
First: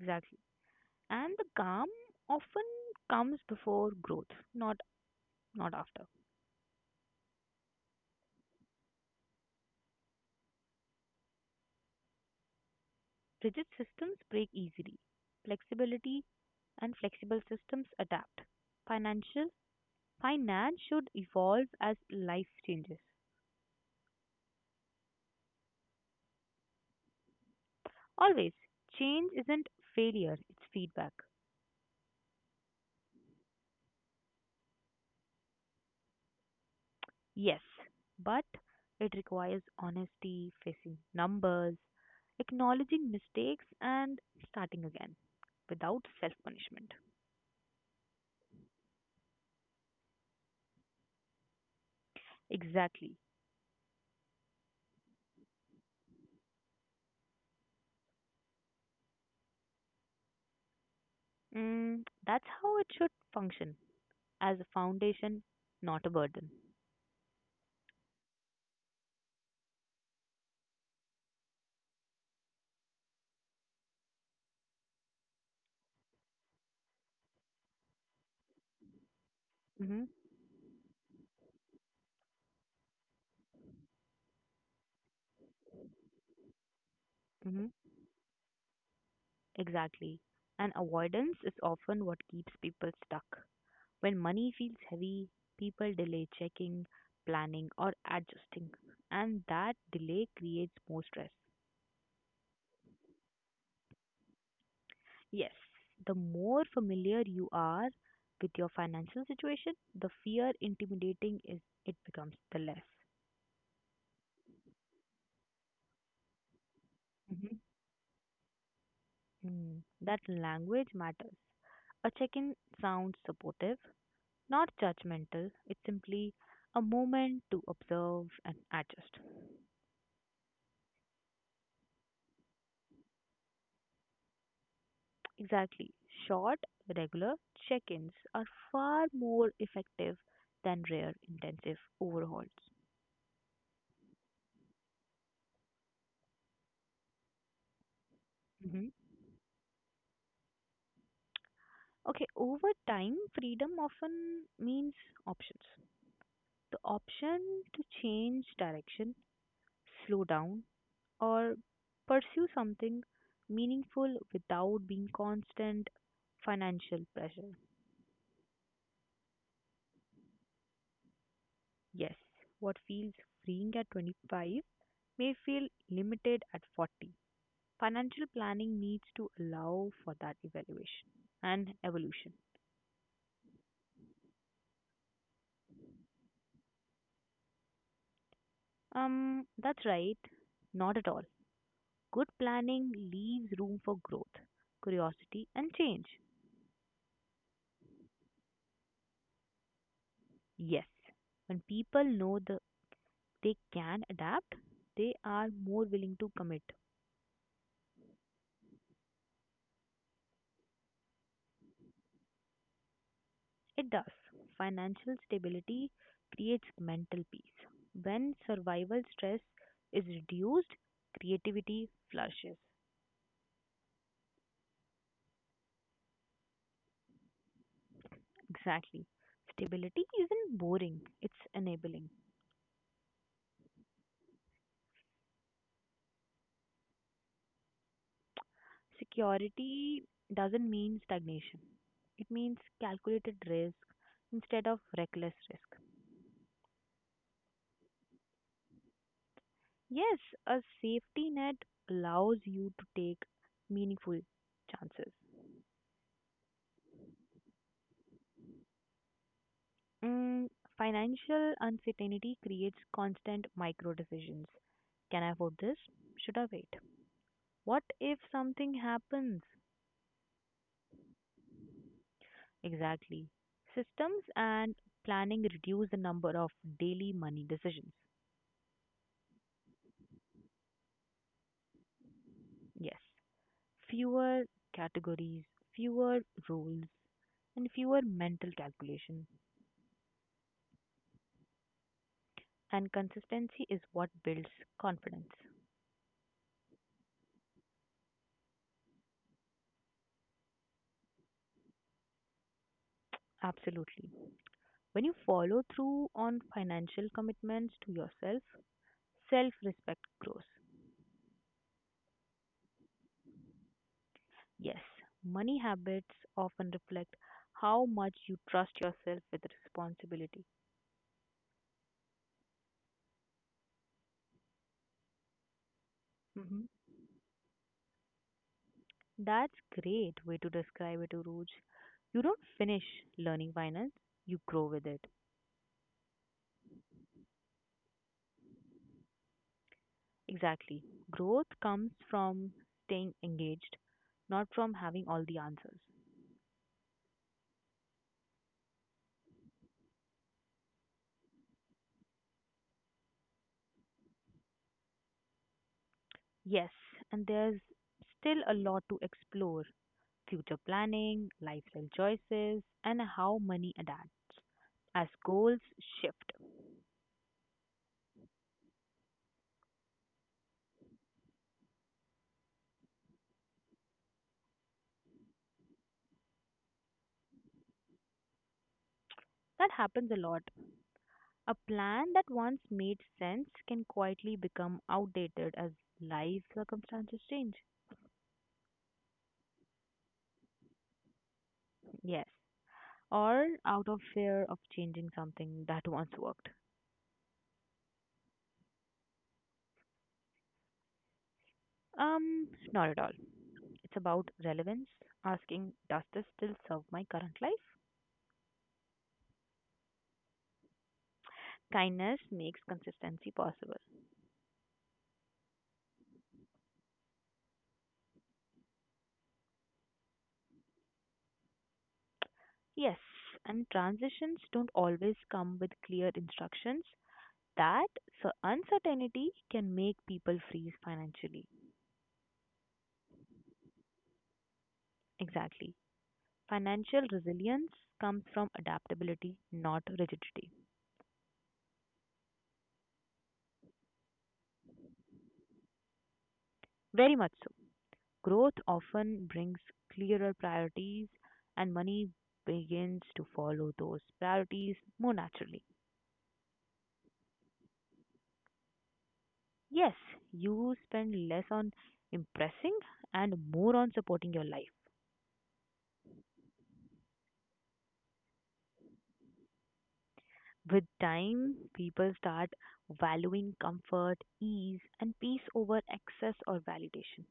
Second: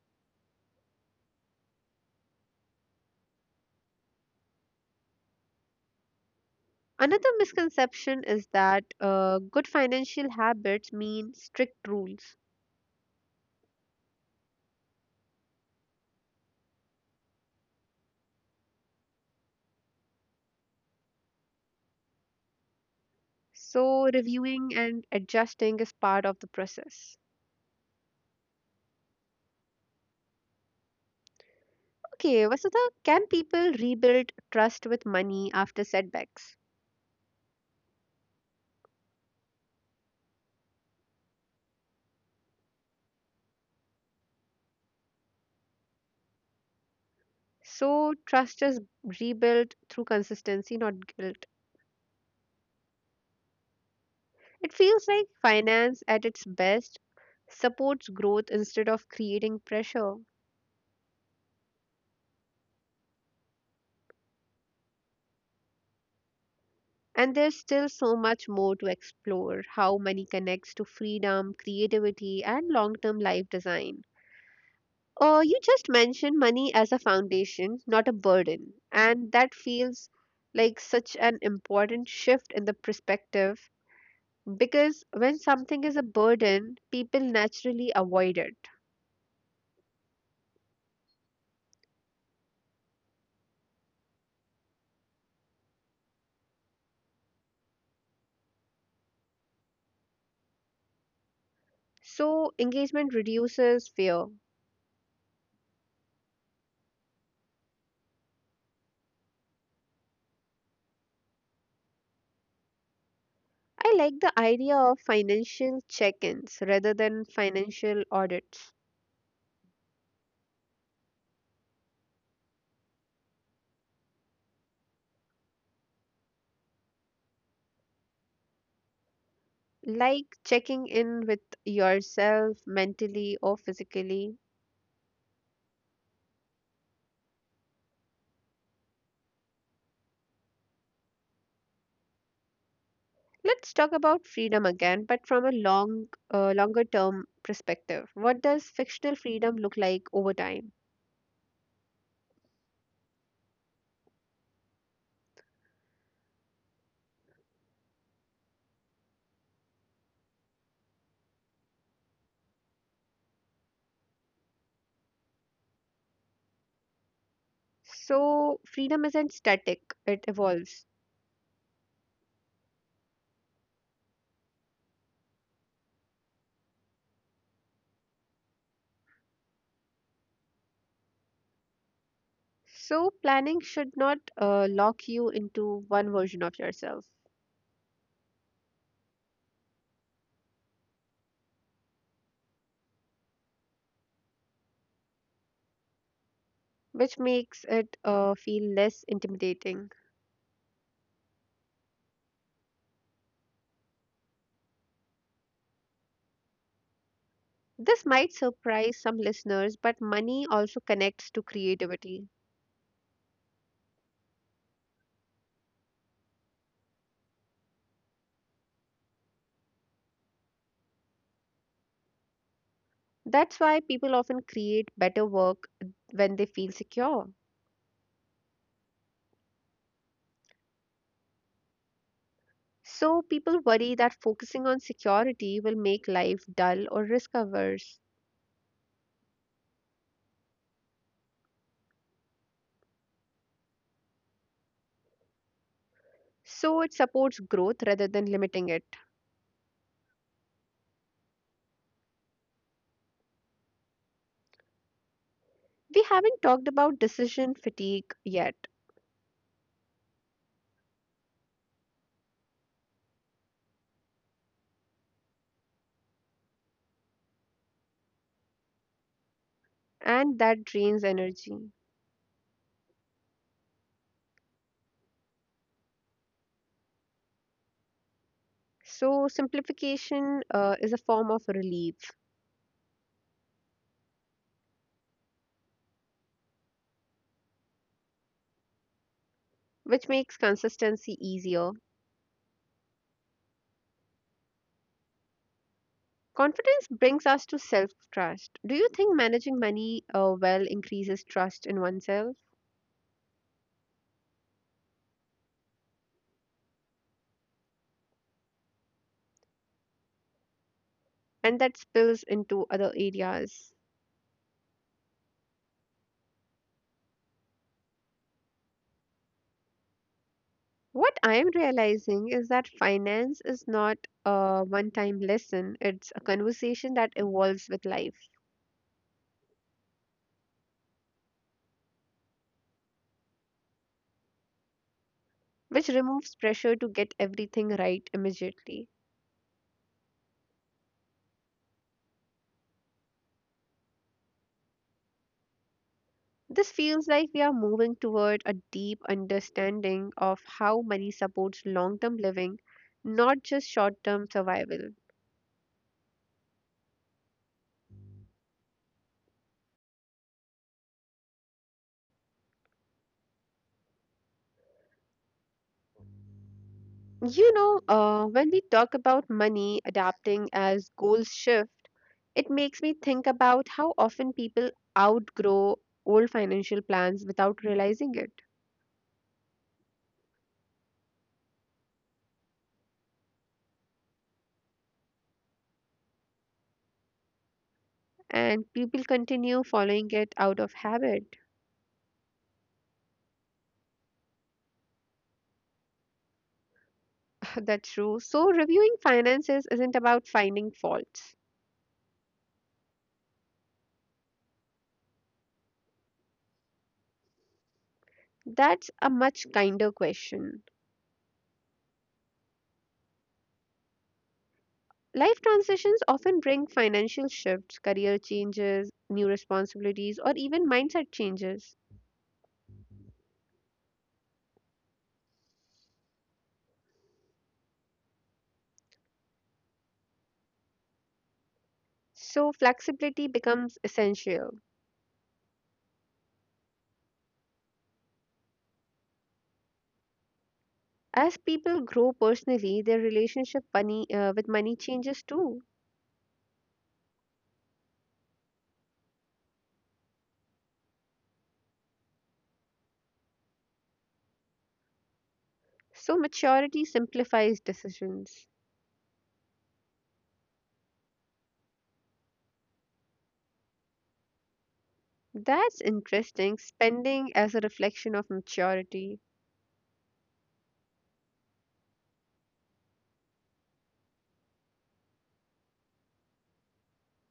Exactly. And the calm often comes before growth, not after.
Another misconception is that good financial habits mean strict rules.
Rigid systems break easily. Flexibility and flexible systems adapt. Financial Finance should evolve as life changes.
So, reviewing and adjusting is part of the process.
Always, change isn't failure, it's feedback.
Okay, Vasudha, can people rebuild trust with money after setbacks?
Yes, but it requires honesty, facing numbers, acknowledging mistakes and starting again without self-punishment.
So, trust is rebuilt through consistency, not guilt.
Exactly.
It feels like finance at its best supports growth instead of creating pressure.
Mm, that's how it should function as a foundation, not a burden.
And there's still so much more to explore how money connects to freedom, creativity, and long term life design. You just mentioned money as a foundation, not a burden. And that
Mm-hmm.
feels like such an important shift in the perspective because when something is a burden, people
Mm-hmm.
naturally avoid it.
Exactly. And avoidance is often what keeps people stuck. When money feels heavy, people delay checking, planning, or adjusting, and that delay creates more stress.
So engagement reduces fear.
Yes, the more familiar you are with your financial situation, the fear intimidating is it becomes the less.
I like the idea of financial check ins rather than
Hmm.
financial audits,
That language matters. A check-in sounds supportive, not judgmental. It's simply a moment to observe and adjust.
like checking in with yourself mentally or physically.
Exactly. Short, regular check ins are far more effective than rare, intensive overhauls.
Let's talk about freedom again, but from a longer term perspective. What does
Hmm.
fictional freedom look like over time?
Okay, over time, freedom often means options. The option to change direction, slow down, or pursue something meaningful without being constant financial pressure.
So, freedom isn't static, it evolves.
Yes, what feels freeing at 25 may feel limited at 40. Financial planning needs to allow for that evaluation and evolution.
So, planning should not lock you into one version of yourself,
That's right, not at all. Good planning leaves room for growth, curiosity, and change.
which makes it feel less intimidating.
Yes, when people know the, they can adapt, they are more willing to commit.
This might surprise some listeners, but money also connects to creativity.
It does. Financial stability creates mental peace. When survival stress is reduced, creativity flourishes.
That's why people often create better work when they feel secure.
Exactly. Stability isn't boring, it's enabling.
So, people worry that focusing on security will make life dull or risk averse.
Security doesn't mean stagnation, it means calculated risk instead of reckless risk.
So, it supports growth rather than limiting it.
Yes, a safety net allows you to take meaningful chances.
We haven't talked about decision fatigue yet,
Mm, Financial uncertainty creates constant micro decisions. Can I afford this? Should I wait? What if something happens?
and that drains energy.
Exactly. Systems and planning reduce the number of daily money decisions.
So, simplification is a form of relief,
Yes. Fewer categories, fewer rules, and fewer mental calculation.
which makes consistency easier.
And consistency is what builds confidence.
Confidence brings us to self trust. Do you think managing money well increases trust in oneself?
Absolutely. When you follow through on financial commitments to yourself, self respect grows.
And that spills into other areas.
Yes, money habits often reflect how much you trust yourself with responsibility.
What I am realizing is that finance is not a one time lesson, it's a
Mhm.
conversation that evolves with life,
That's great way to describe it, Uruj. You don't finish learning finance, you grow with it.
which removes pressure to get everything right immediately.
Exactly. Growth comes from staying engaged, not from having all the answers.
This feels like we are moving toward a deep understanding of how money supports long term living, not just short term survival.
Yes, and there's still a lot to explore future planning, lifestyle choices, and how money adapts as goals shift.
You know, when we talk about money adapting as goals shift, it makes me think about how often people outgrow old financial plans without realizing it,
That happens a lot. A plan that once made sense can quietly become outdated as life circumstances change.
and people continue following it out of habit.
Yes, or out of fear of changing something that once worked.
That's true. So, reviewing finances isn't about finding faults.
Not at all. It's about relevance, asking, does this still serve my current life?
That's a much kinder question.
Kindness makes consistency possible.
Life transitions often bring financial shifts, career changes, new responsibilities, or even mindset changes.
Yes, and transitions don't always come with clear instructions. That so uncertainty can make people freeze financially.
So, flexibility becomes essential.
Exactly. Financial resilience comes from adaptability, not rigidity.
As people grow personally, their with money changes too.
Very much so. Growth often brings clearer priorities, and money begins to follow those priorities more naturally.
So, maturity simplifies decisions.
Yes, you spend less on impressing and more on supporting your life.
That's interesting, spending as a reflection of maturity.
With time, people start valuing comfort, ease, and peace over excess or validation.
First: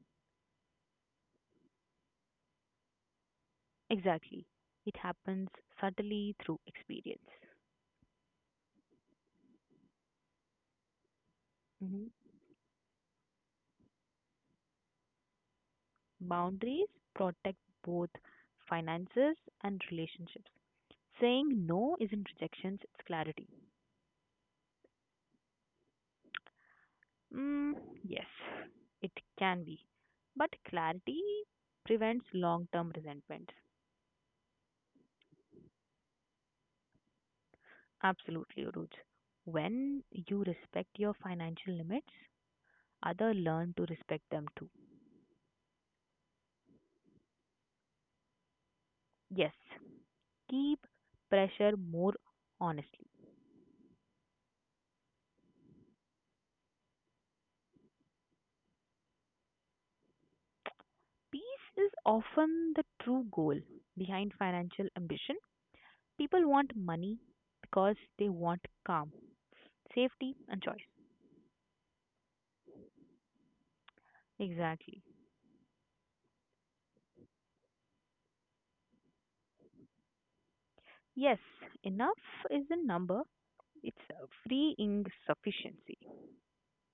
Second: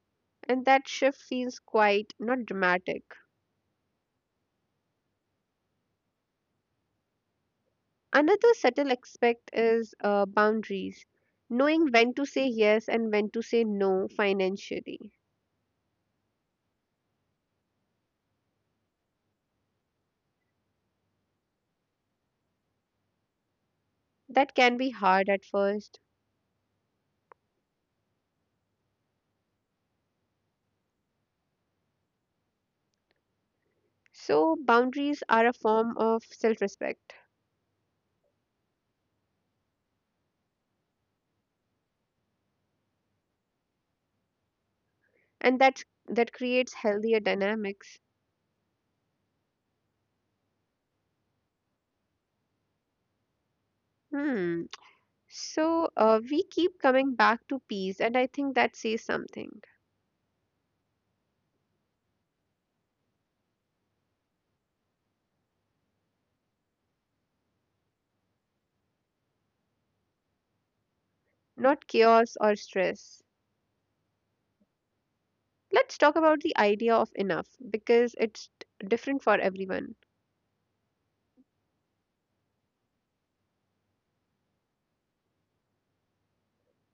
And that shift feels quite not dramatic.
Exactly. It happens subtly through experience.
Another subtle aspect is boundaries, knowing
Mhm.
when to say yes and when to say no financially.
Boundaries protect both finances and relationships. Saying no isn't rejection, it's clarity.
That can be hard at first.
Mm, yes, it can be. But clarity prevents long term resentment.
So, boundaries are a form of self respect.
Absolutely, Uruj. When you respect your financial limits, others learn to respect them too.
And that creates healthier dynamics.
Yes, keep pressure more honestly.
Hmm. So we keep coming back to peace, and I think that says something.
Peace is often the true goal behind financial ambition. People want money because they want calm, safety, and choice.
Not chaos or stress.
Exactly.
Let's talk about the idea of enough, because it's different for everyone.
Yes, enough is a number. It's a free insufficiency.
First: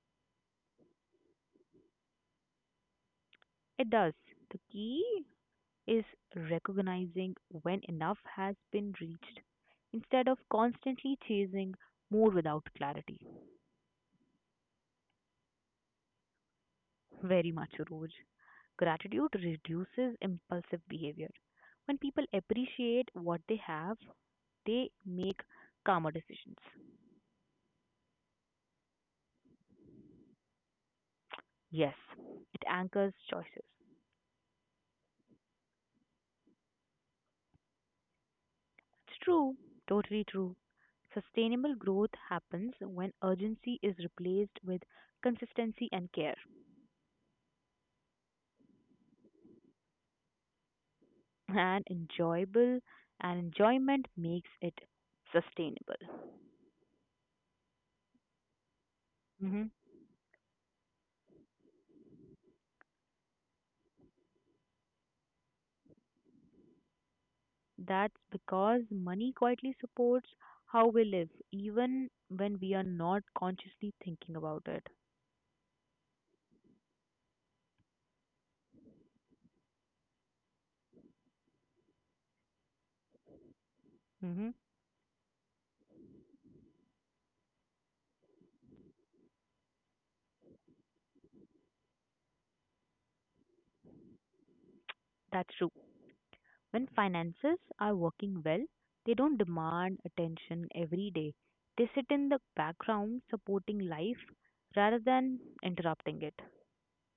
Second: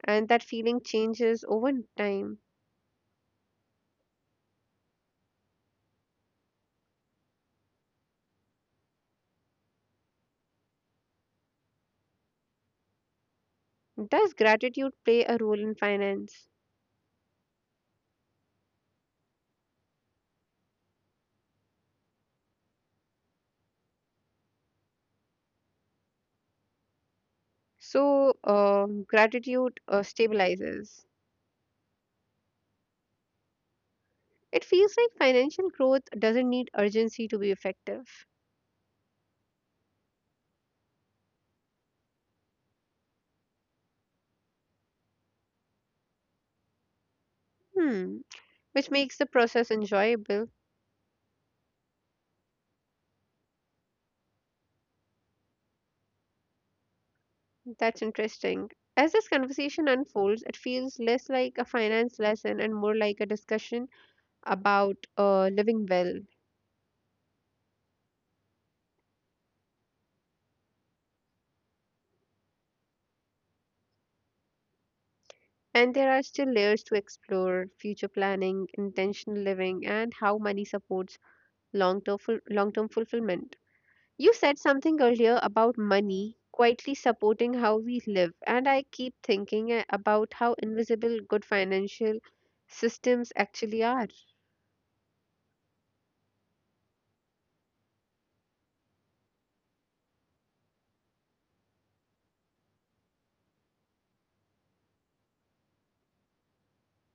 And that feeling changes over time.
It does. The key is recognizing when enough has been reached instead of constantly chasing more without clarity.
Does gratitude play a role in finance?
Very much, Roj. Gratitude reduces impulsive behavior. When people appreciate what they have, they make calmer decisions.
So, gratitude stabilizes.
Yes, it anchors choices.
It feels like financial growth doesn't need urgency to be effective.
It's true, totally true. Sustainable growth happens when urgency is replaced with consistency and care,
Hmm, which makes the process enjoyable.
and enjoyable and enjoyment makes it sustainable.
That's interesting. As this
Hmm.
conversation unfolds, it feels less like a finance lesson and more like a discussion about living well.
That's because money quietly supports how we live, even when we are not consciously thinking about it.
And there are still layers to explore future planning, intentional living, and how money supports long term long term fulfillment. You
Hmm.
said something earlier about money quietly supporting how we live, and I keep thinking about how invisible good financial systems actually are.
That's true. When finances are working well, they don't demand attention every day. They sit in the background supporting life rather than interrupting it.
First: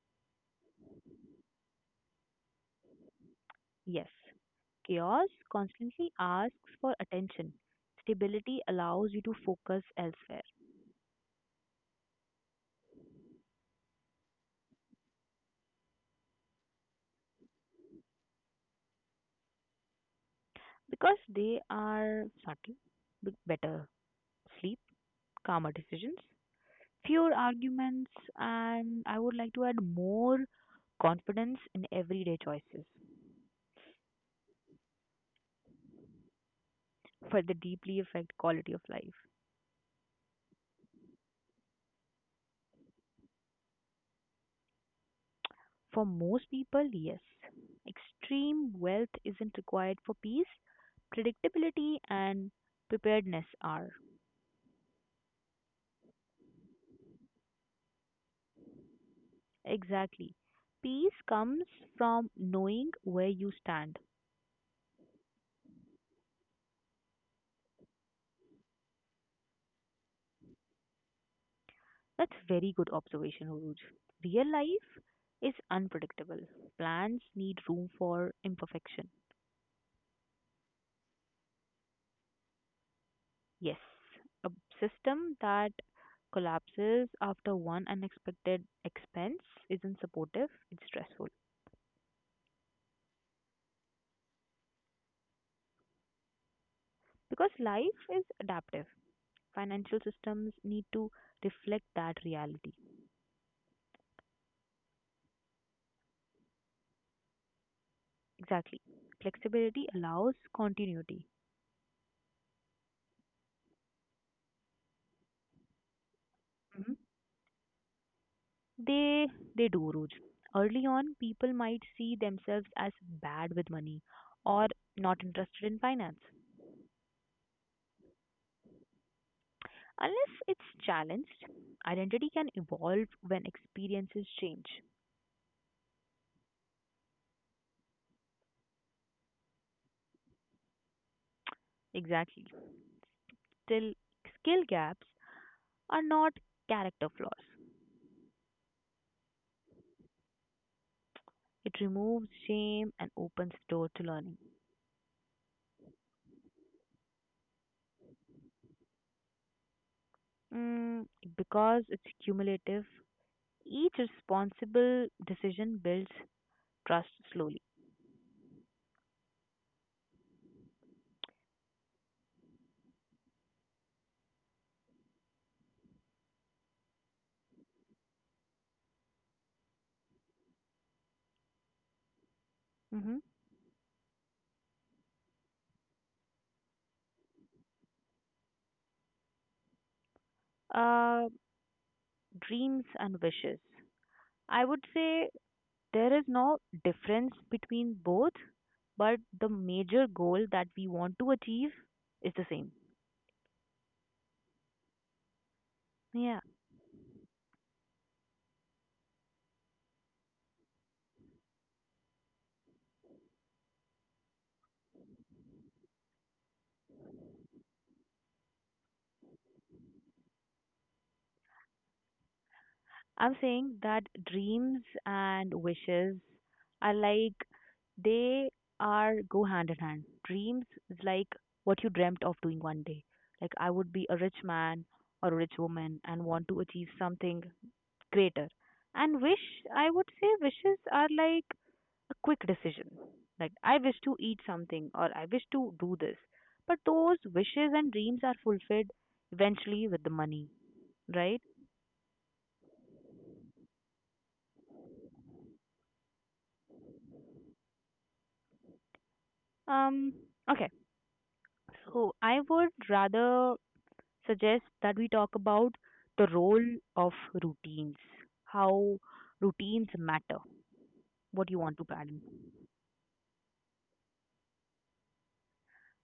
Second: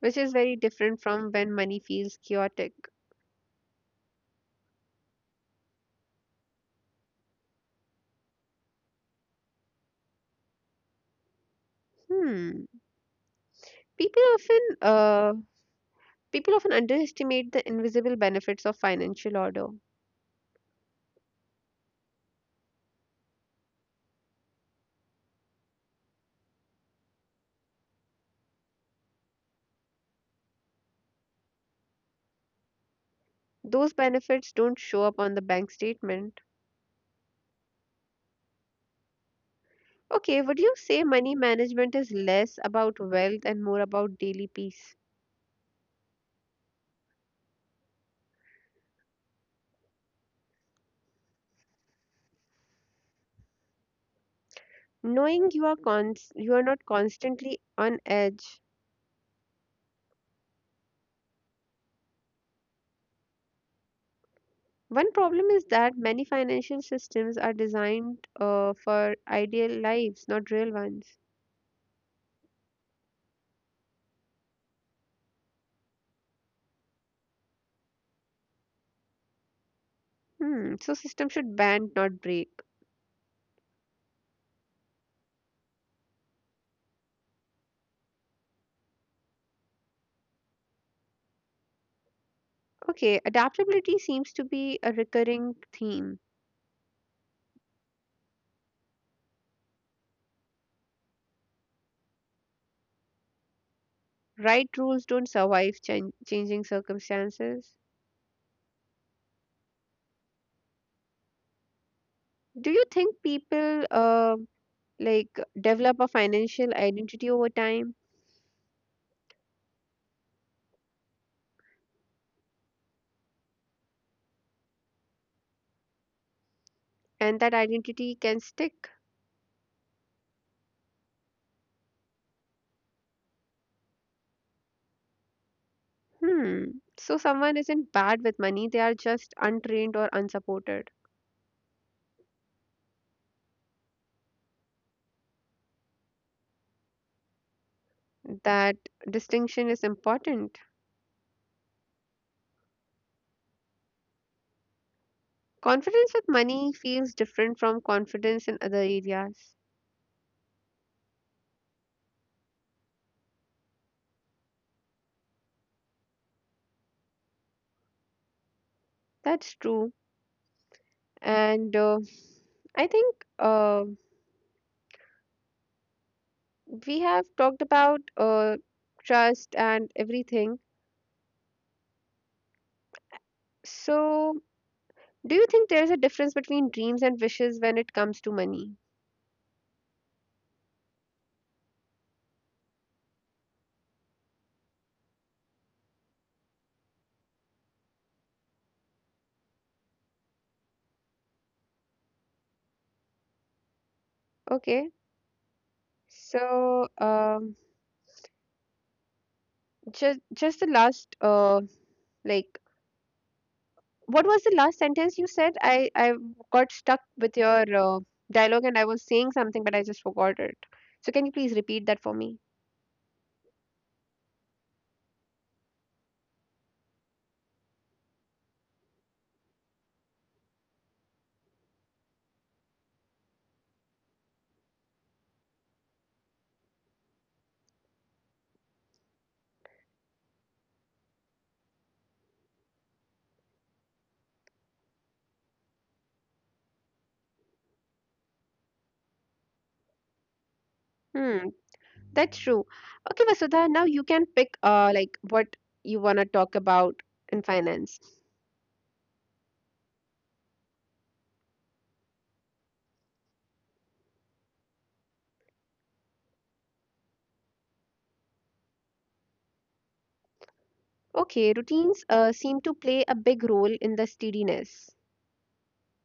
Which is very different from when money feels chaotic.
Yes, chaos constantly asks for attention. Stability allows you to focus elsewhere
Hmm. People often uh, People often underestimate the invisible benefits of financial order.
because they are subtle, with better sleep, calmer decisions, fewer arguments, and I would like to add more confidence in everyday choices.
Those benefits don't show up on the bank statement.
For the deeply affect quality of life?
Okay, would you say money management is less about wealth and more about daily peace?
For most people, yes. Extreme wealth isn't required for peace, predictability and preparedness are.
Knowing you are you are not constantly on edge.
Exactly. Peace comes from knowing where you stand.
One problem is that many financial systems are designed for ideal lives, not real ones.
That's very good observation, Uruj. Real life is unpredictable. Plans need room for imperfection.
Hmm, so system should bend, not break.
Yes, a system that collapses after one unexpected expense isn't supportive, it's stressful.
Okay, adaptability seems to be a recurring theme.
Because life is adaptive, financial systems need to reflect that reality.
Right rules don't survive changing circumstances.
Exactly. Flexibility allows continuity.
Do you think people like develop a financial
Mhm.
identity over time,
They they do, Ruj. Early on, people might see themselves as bad with money or not interested in finance.
and that identity can stick?
Unless it's challenged, identity can evolve when experiences change.
Hmm. So someone isn't bad with money, they are just untrained or unsupported.
Exactly. Still, skill gaps are not character flaws.
That distinction is important.
It removes shame and opens door to learning.
Confidence with money feels different from confidence in other areas.
Mm, because it's cumulative, each responsible decision builds trust slowly.
That's true. And I think we have talked about trust and everything.
Hmm.
So, do you think there's a difference between dreams and wishes when it comes to money?
Uh, Dreams and wishes. I would say there is no difference between both, but the major goal that we want to achieve is the same.
Okay.
Yeah.
So, just the last like, what was the last sentence you said? I got stuck with your dialogue and I was saying something, but I just forgot it. So, can you please repeat that for me?
I'm saying that dreams and wishes are like they are go hand in hand. Dreams is like what you dreamt of doing one day. Like I would be a rich man or a rich woman and want to achieve something greater. And wish, I would say wishes are like a quick decision. Like I wish to eat something or I wish to do this. But those wishes and dreams are fulfilled eventually with the money, right?
Hmm. That's true. Okay, Vasudha, now you can pick like what you want to talk about in finance.
Um okay, so I would rather suggest that we talk about the role of routines, how routines matter. What
Okay,
do you want to
routines
Karan?
seem to play a big role in the steadiness,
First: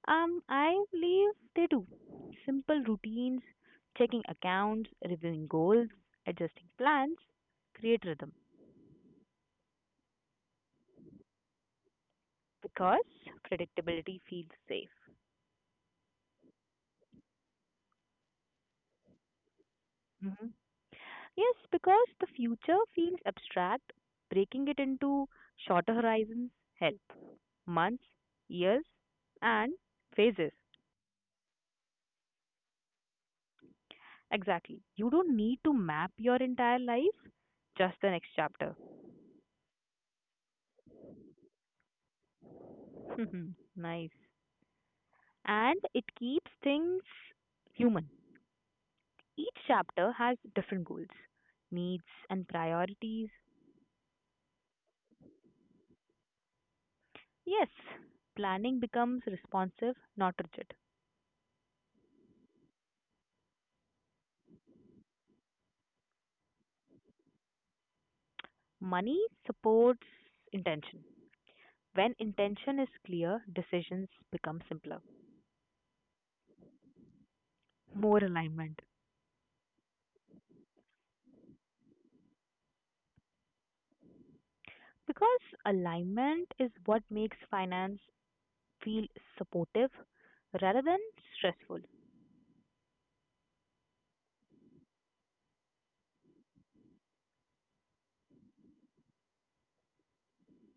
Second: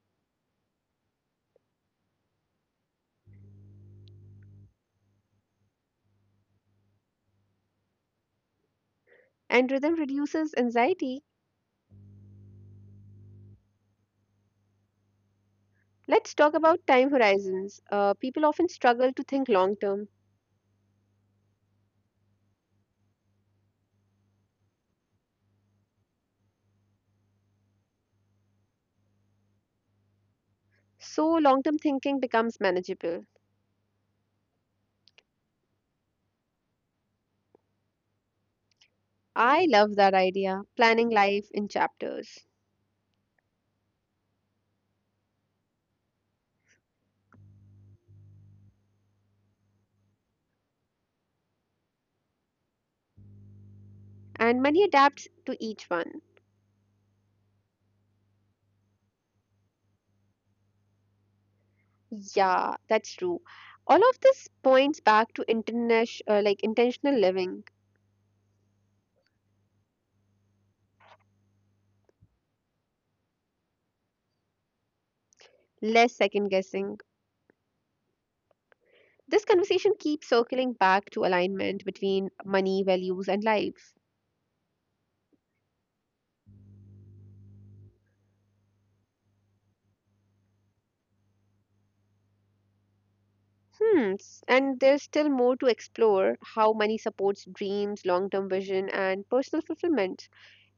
I believe they do. Simple routines, checking accounts, reviewing goals, adjusting plans, create rhythm
and rhythm reduces anxiety.
because predictability feels safe.
Let's talk about time horizons. People often struggle to think long term,
Hmm. Yes, because the future feels abstract, breaking it into shorter horizons help. Months, years, and phases.
so long term thinking becomes manageable.
Exactly. You don't need to map your entire life, just the next chapter.
I love that idea, planning life in chapters.
Nice. And it keeps things human. Each chapter has different goals, needs, and priorities.
And money adapts to each one.
Yes, planning becomes responsive, not rigid.
Yeah, that's true. All of this points back to like intentional living,
Money supports intention. When intention is clear, decisions become simpler.
less second guessing.
More alignment.
This conversation keeps circling back to alignment between money, values, and life.
Because alignment is what makes finance feel supportive rather than stressful.
Hmm. And there's still more to explore how money supports dreams, long term vision, and personal fulfillment.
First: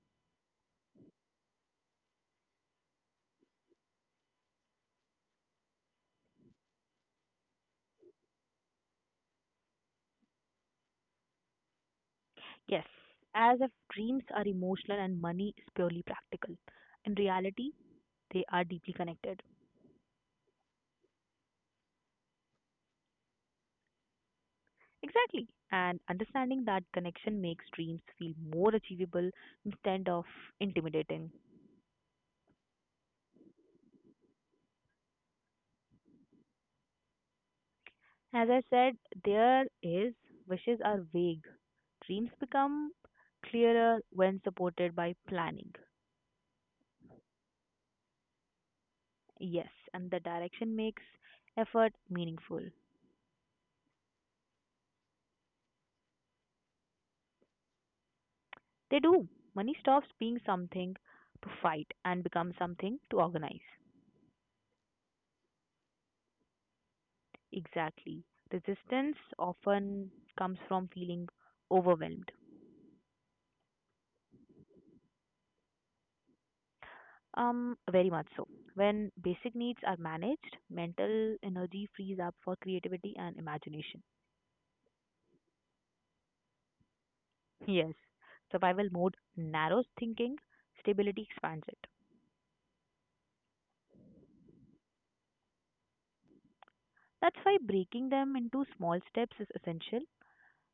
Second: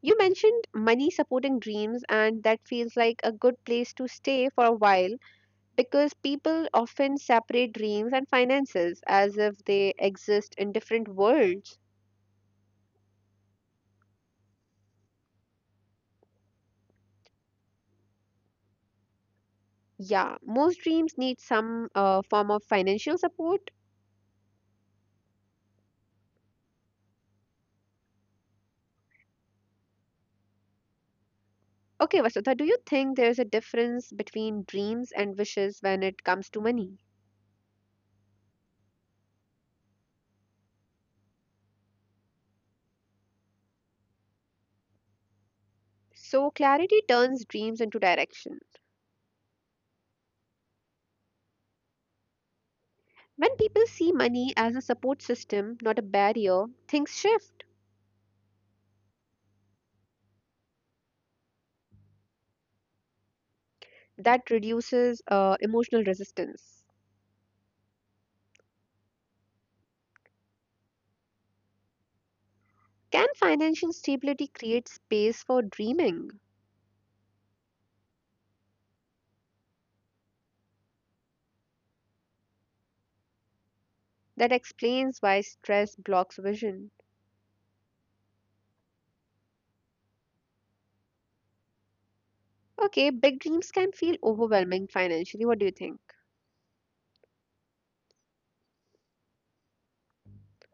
You mentioned money supporting dreams, and that feels like a good place to stay for a while because people often separate dreams and finances as if they exist in different worlds.
Yes, as if dreams are emotional and money is purely practical. In reality, they are deeply connected.
Yeah, most dreams need some form of financial support.
Exactly. And understanding that connection makes dreams feel more achievable instead of intimidating.
Okay, Vasudha, do you think there's a difference between dreams and wishes when it comes to money?
As I said, there is, wishes are vague. Dreams become clearer when supported by planning.
So, clarity turns dreams into direction.
Yes, and the direction makes effort meaningful.
When people see money as a support system, not a barrier, things shift.
They do. Money stops being something to fight and becomes something to organize.
That reduces emotional resistance.
Exactly. Resistance often comes from feeling overwhelmed.
Can financial stability create space for dreaming?
Very much so. When basic needs are managed, mental energy frees up for creativity and imagination.
That explains why stress blocks vision.
Yes, survival mode narrows thinking, stability expands it.
Okay, big dreams can feel overwhelming financially. What do you think?
That's why breaking them into small steps is essential.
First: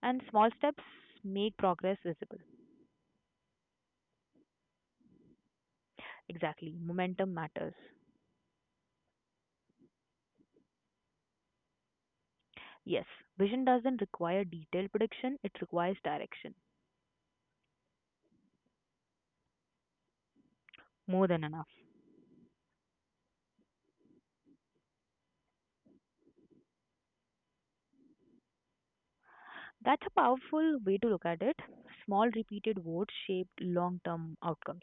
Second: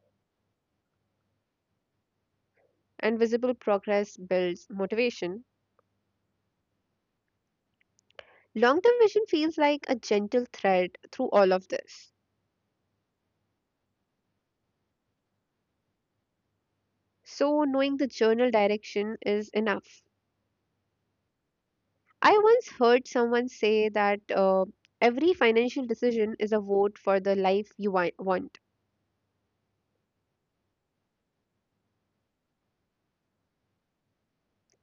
And small steps make progress visible.
And visible progress builds motivation.
Exactly. Momentum matters.
Long term vision feels like a gentle thread through all of this.
Yes, vision doesn't require detailed prediction, it requires direction.
So, knowing the journal direction is enough.
More than enough.
I once heard someone say that every financial decision is a vote for the life you want.
That's a powerful way to look at it. Small repeated votes shape long term outcomes.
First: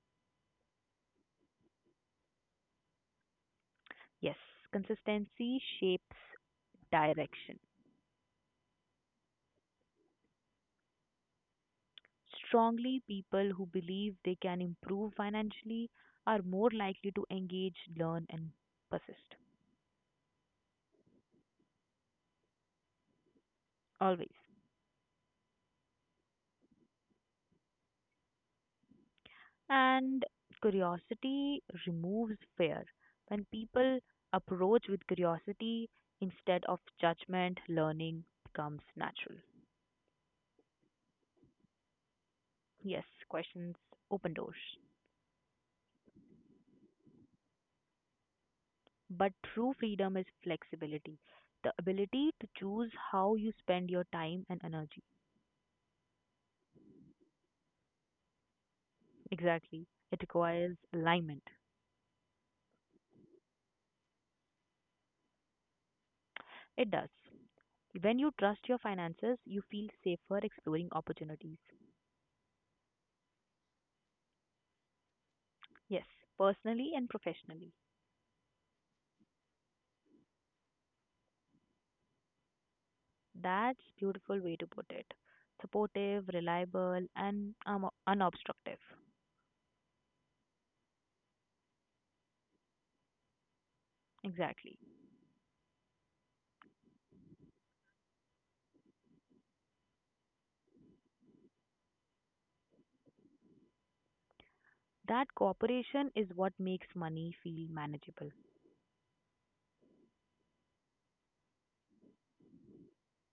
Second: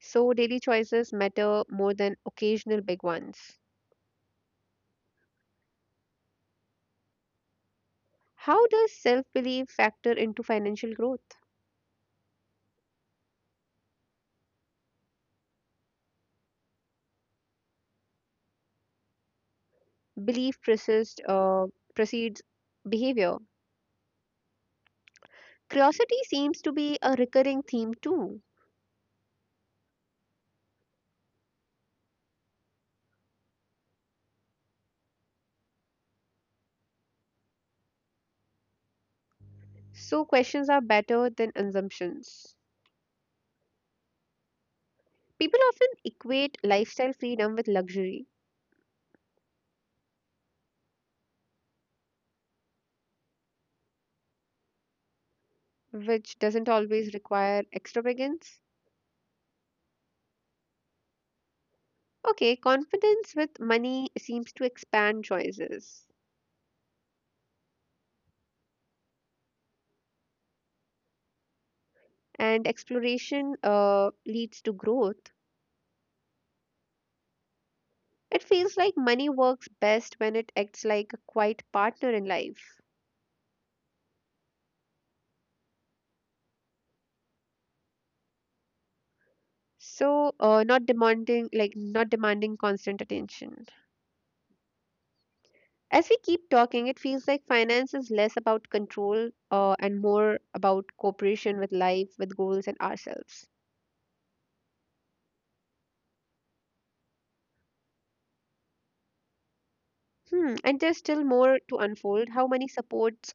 So, daily choices matter more than occasional big ones.
Yes, consistency shapes direction.
How does self belief factor into financial growth?
Strongly, people who believe they can improve financially are more likely to engage, learn, and persist.
Belief precedes behavior.
Always.
Curiosity seems to be a recurring theme too.
And curiosity removes fear. When people approach with curiosity instead of judgment, learning becomes natural.
So, questions are better than assumptions.
Yes, questions open doors.
People often equate lifestyle freedom with luxury,
But true freedom is flexibility, the ability to choose how you spend your time and energy.
which doesn't always require extravagance.
Exactly. It requires alignment.
Okay, confidence with money seems to expand choices,
It does. When you trust your finances, you feel safer exploring opportunities.
and exploration leads to growth.
Yes, personally and professionally.
It feels like money works best when it acts like a quiet partner in life.
That's beautiful way to put it. Supportive, reliable, and unobstructive.
So, not demanding, like, not demanding constant attention.
Exactly.
As we keep talking, it feels like finance is less about control and more about cooperation with life, with goals, and ourselves.
That cooperation is what makes money feel manageable.
Hmm. And there's still more to unfold how money supports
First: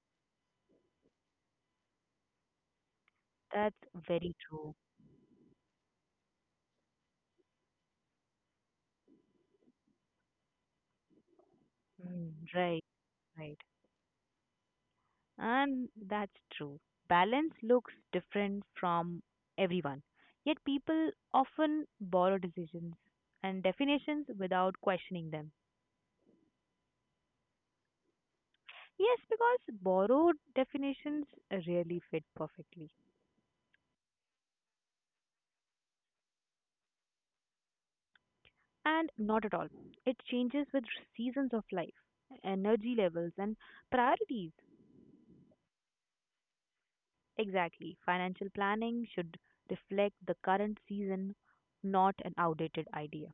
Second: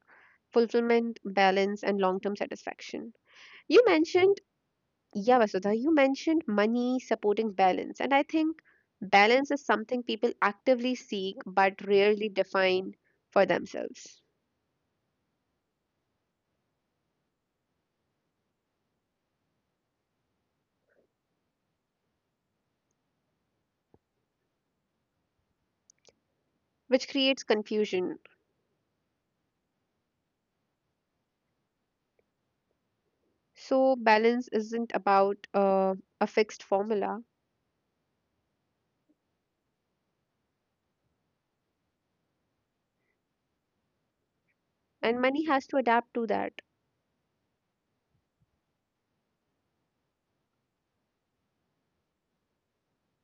fulfillment, balance, and long term satisfaction.
That's
You
very
mentioned,
true.
yeah, Vasudha, you mentioned money supporting balance. And I think balance is something people actively seek but rarely
Mm, right,
define for
right.
themselves,
And that's true. Balance looks different from everyone. Yet people often borrow decisions and definitions without questioning them.
which creates confusion.
Yes, because borrowed definitions rarely fit perfectly.
So, balance isn't about a fixed formula,
And not at all. It changes with seasons of life, energy levels, and priorities.
and money has to adapt to that.
Exactly. Financial planning should reflect the current season, not an outdated idea.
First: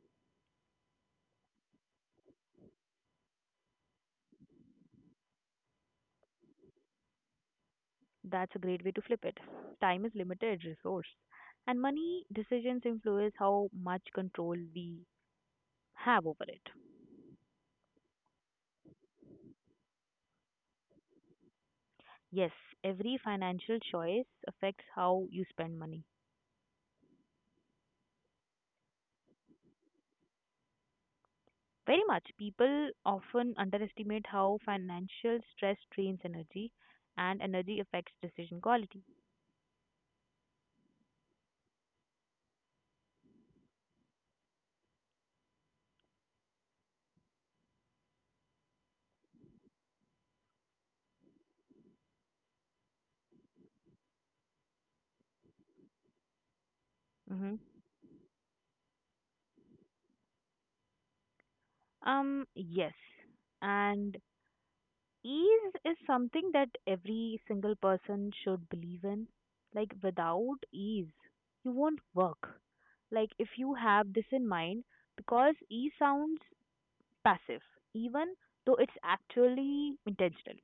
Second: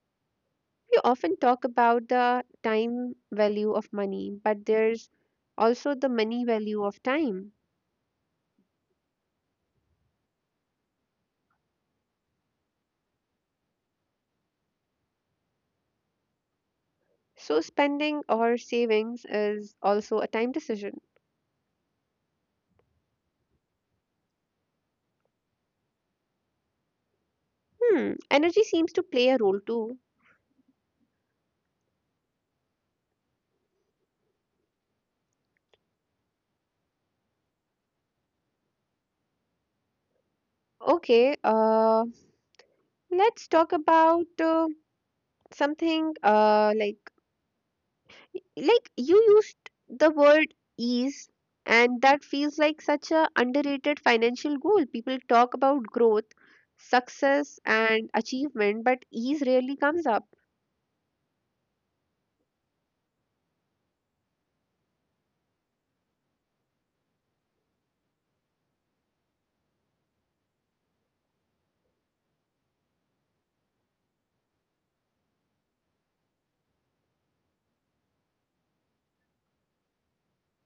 We often talk about the time value of money, but there's also the money value of time.
That's a great way to flip it. Time is limited resource, and money decisions influence how much control we have over it.
So, spending or savings is also a time decision.
Yes, every financial choice affects how you spend money.
Hmm, energy seems to play a role too.
Very much. People often underestimate how financial stress drains energy and energy affects decision quality.
Okay, let's talk about something like you used the word ease, and that feels like such a underrated financial goal. People talk about growth, success
Hmm.
and achievement, but ease rarely comes up.
Yes. And ease is something that every single person should believe in. Like, without ease, you won't work. Like, if you have this in mind, because ease sounds passive, even though it's actually intentional.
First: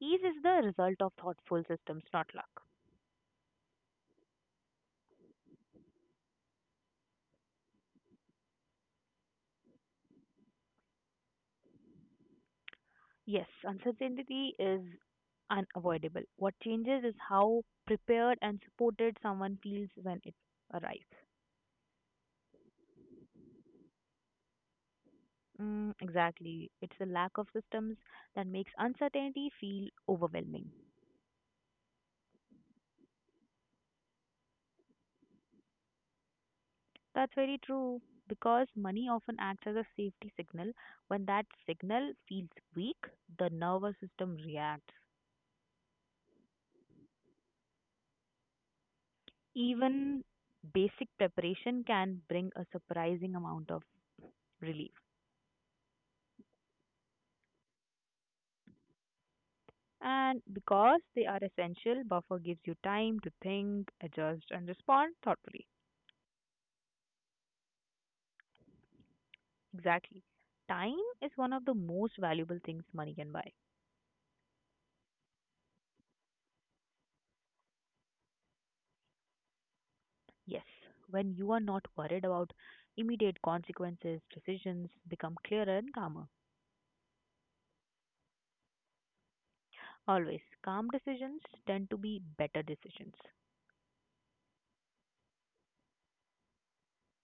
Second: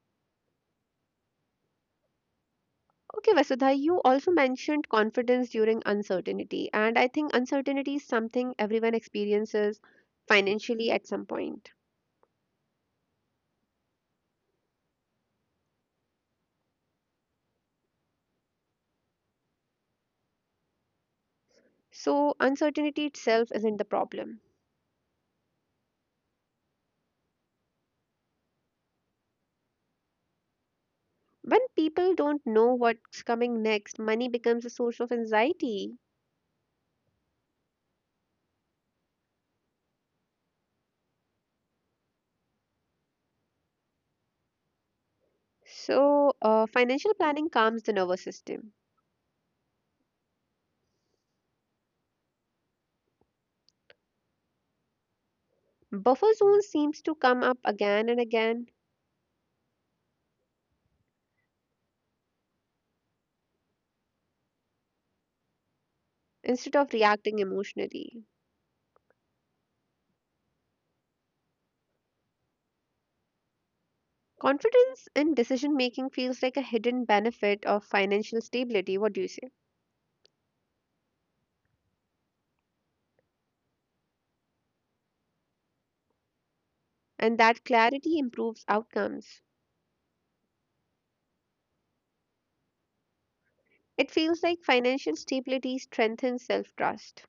Ease is the result of thoughtful systems, not luck.
Okay, Vasudha, you also mentioned confidence during uncertainty, and I think uncertainty is something everyone experiences financially at some point.
Yes, uncertainty is unavoidable. What changes is how prepared and supported someone feels when it arrives.
So uncertainty itself isn't the problem.
Mm, exactly. It's the lack of systems that makes uncertainty feel overwhelming.
When people don't know what's coming next, money becomes a source of anxiety.
That's very true because money often acts as a safety signal. When that signal feels weak, the nervous system reacts.
So, financial planning calms the nervous system.
Even basic preparation can bring a surprising amount of relief.
Buffer zone seems to come up again and again,
And because they are essential, buffer gives you time to think, adjust, and respond thoughtfully.
instead of reacting emotionally.
Exactly. Time is one of the most valuable things money can buy.
Confidence in decision making feels like a hidden benefit of financial stability. What do you say?
Yes, when you are not worried about immediate consequences, decisions become clearer and calmer.
And that clarity improves outcomes.
Always, calm decisions tend to be better decisions.
It feels like financial stability strengthens self trust,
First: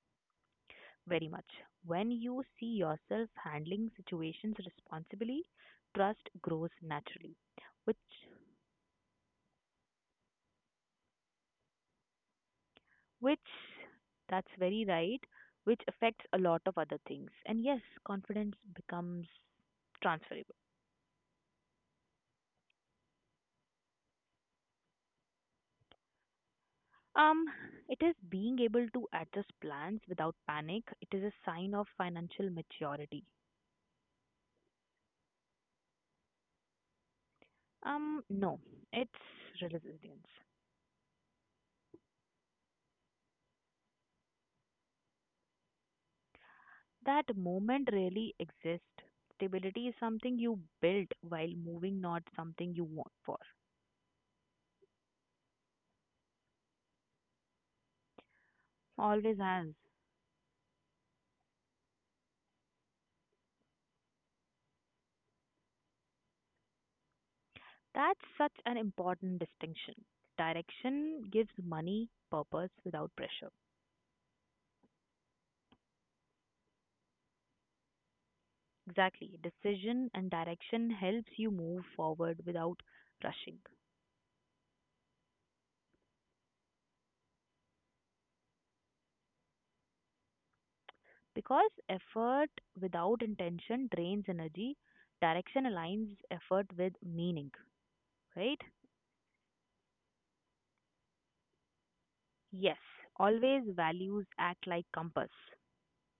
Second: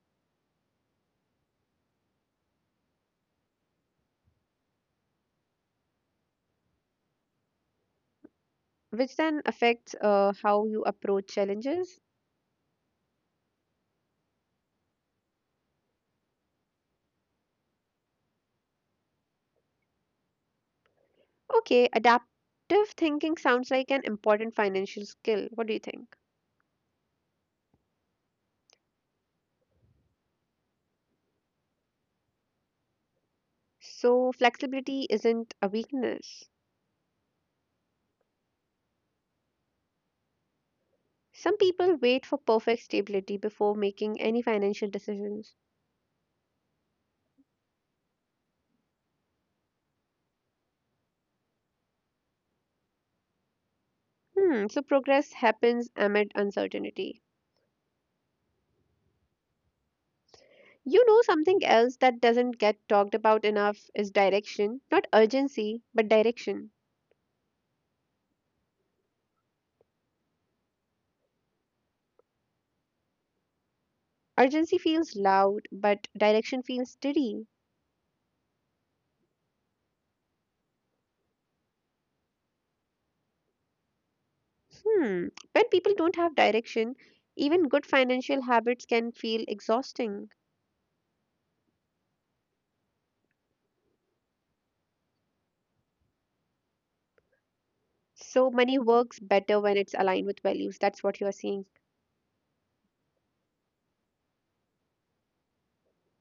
Very much. When you see yourself handling situations responsibly, trust grows naturally, which
which then affects how you approach challenges.
which that's very right, which affects a lot of other things. And yes, confidence becomes transferable.
Okay, adaptive thinking sounds like an important financial skill. What do you think?
um it is being able to adjust plans without panic. It is a sign of financial maturity.
So, flexibility isn't a weakness.
No, it's resilience.
Some people wait for perfect stability before making any financial decisions.
That moment really exists. Stability is something you build while moving, not something you want for.
Hmm, so progress happens amid uncertainty.
Always has.
You know, something else that doesn't get talked about enough is direction. Not urgency, but direction.
That's such an important distinction. Direction gives money purpose without pressure.
Urgency feels loud, but direction feels steady.
Exactly. Decision and direction helps you move forward without rushing.
Hmm, when people don't have direction, even good financial habits can feel exhausting.
Because effort without intention drains energy, direction aligns effort with meaning,
So,
right?
money works better when it's aligned with values. That's what you are saying.
Yes, always values act like compass.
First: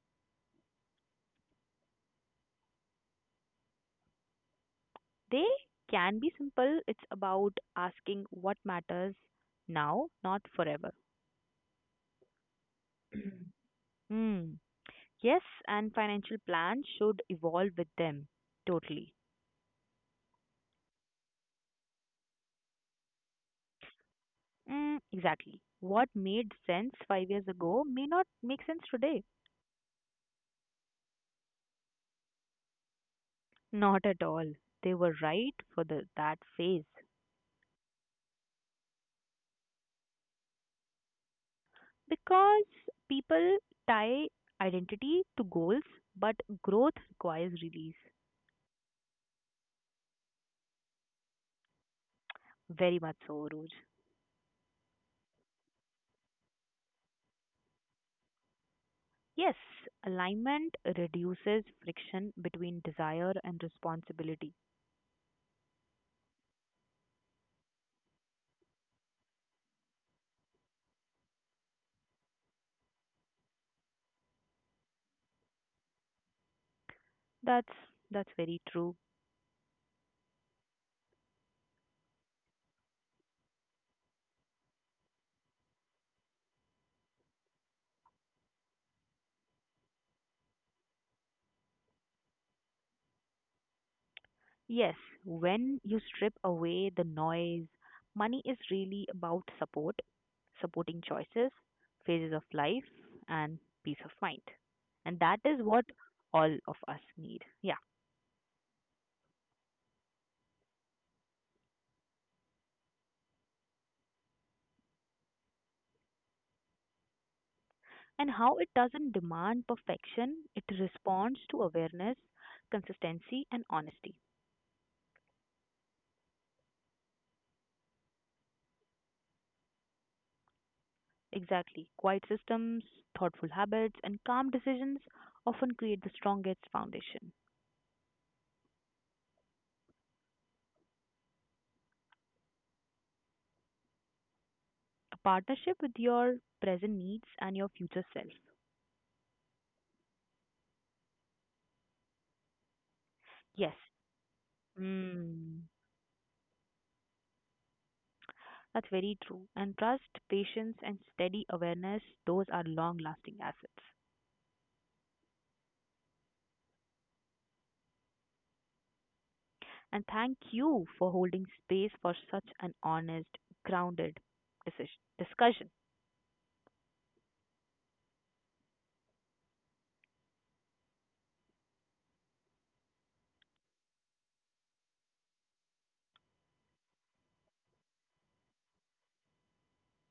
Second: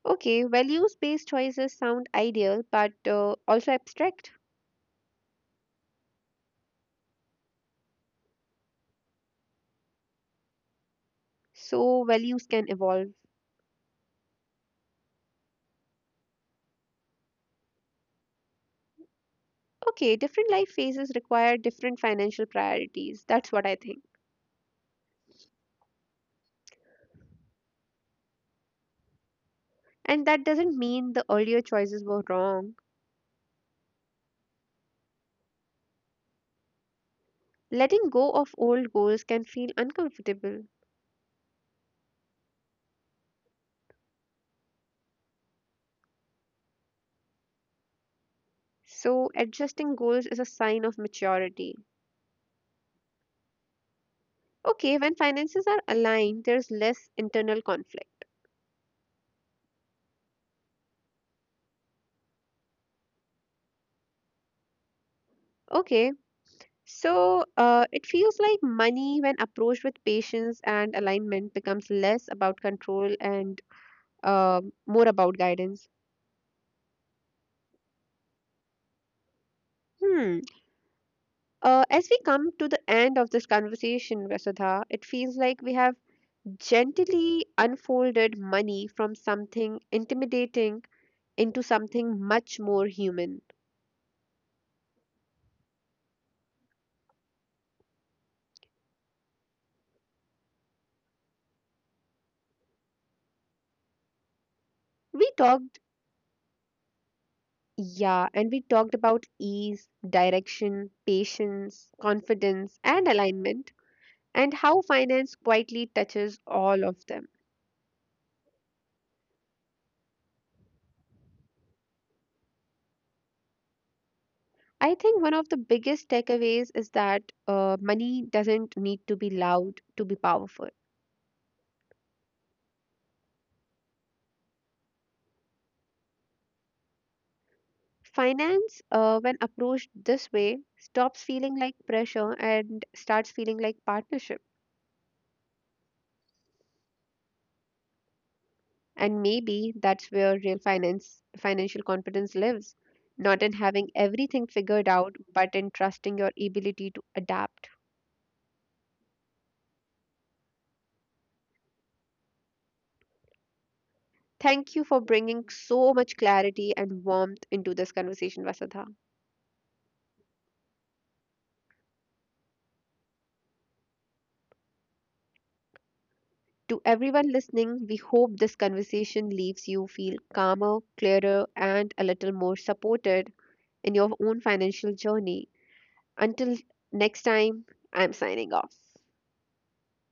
Okay, values based choices sound ideal but also abstract,
They can be simple. It's about asking what matters now, not forever.
so values can evolve.
Hmm. Yes, and financial plans should evolve with them. Totally.
Okay, different life phases require different financial priorities. That's what I think.
Mm, exactly. What made sense 5 years ago may not make sense today.
And that doesn't mean the earlier choices were wrong.
Not at all. They were right for the, that phase.
Letting go of old goals can feel uncomfortable,
Because people tie identity to goals, but growth requires release.
so adjusting goals is a sign of maturity.
Very much so, Roj.
Okay, when finances are aligned, there's less internal conflict.
Yes, alignment reduces friction between desire and responsibility.
Okay, so it feels like money, when approached with patience and alignment, becomes less about control and more about guidance.
That's that's very true.
Hmm. As we come to the end of this conversation, Vasudha, it feels like we have gently unfolded money from something intimidating into something much more human.
Yes, when you strip away the noise, money is really about support, supporting choices, phases of life, and peace of mind. And
We
that is
talked,
what all of us need. Yeah.
yeah, and we talked about ease, direction, patience, confidence, and alignment, and how finance quietly touches all of them.
And how it doesn't demand perfection, it responds to awareness, consistency, and honesty.
I think one of the biggest takeaways is that money doesn't need to be loud to be powerful.
Exactly. Quiet systems, thoughtful habits, and calm decisions often create the strongest foundation.
Finance, when approached this way, stops feeling like pressure and starts feeling like partnership.
A partnership with your present needs and your future self.
And maybe that's where financial confidence lives, not in
Yes.
having everything figured out, but
Mm,
in trusting your ability to adapt.
that's very true. And trust, patience, and steady awareness, those are long lasting assets.
Thank you for bringing so much clarity and warmth into this conversation, Vasudha.
And thank you for holding space for such an honest, grounded decision, discussion.
To everyone listening, we hope this conversation leaves you feel calmer, clearer, and a little more supported in your own financial journey. Until next time, I'm signing off.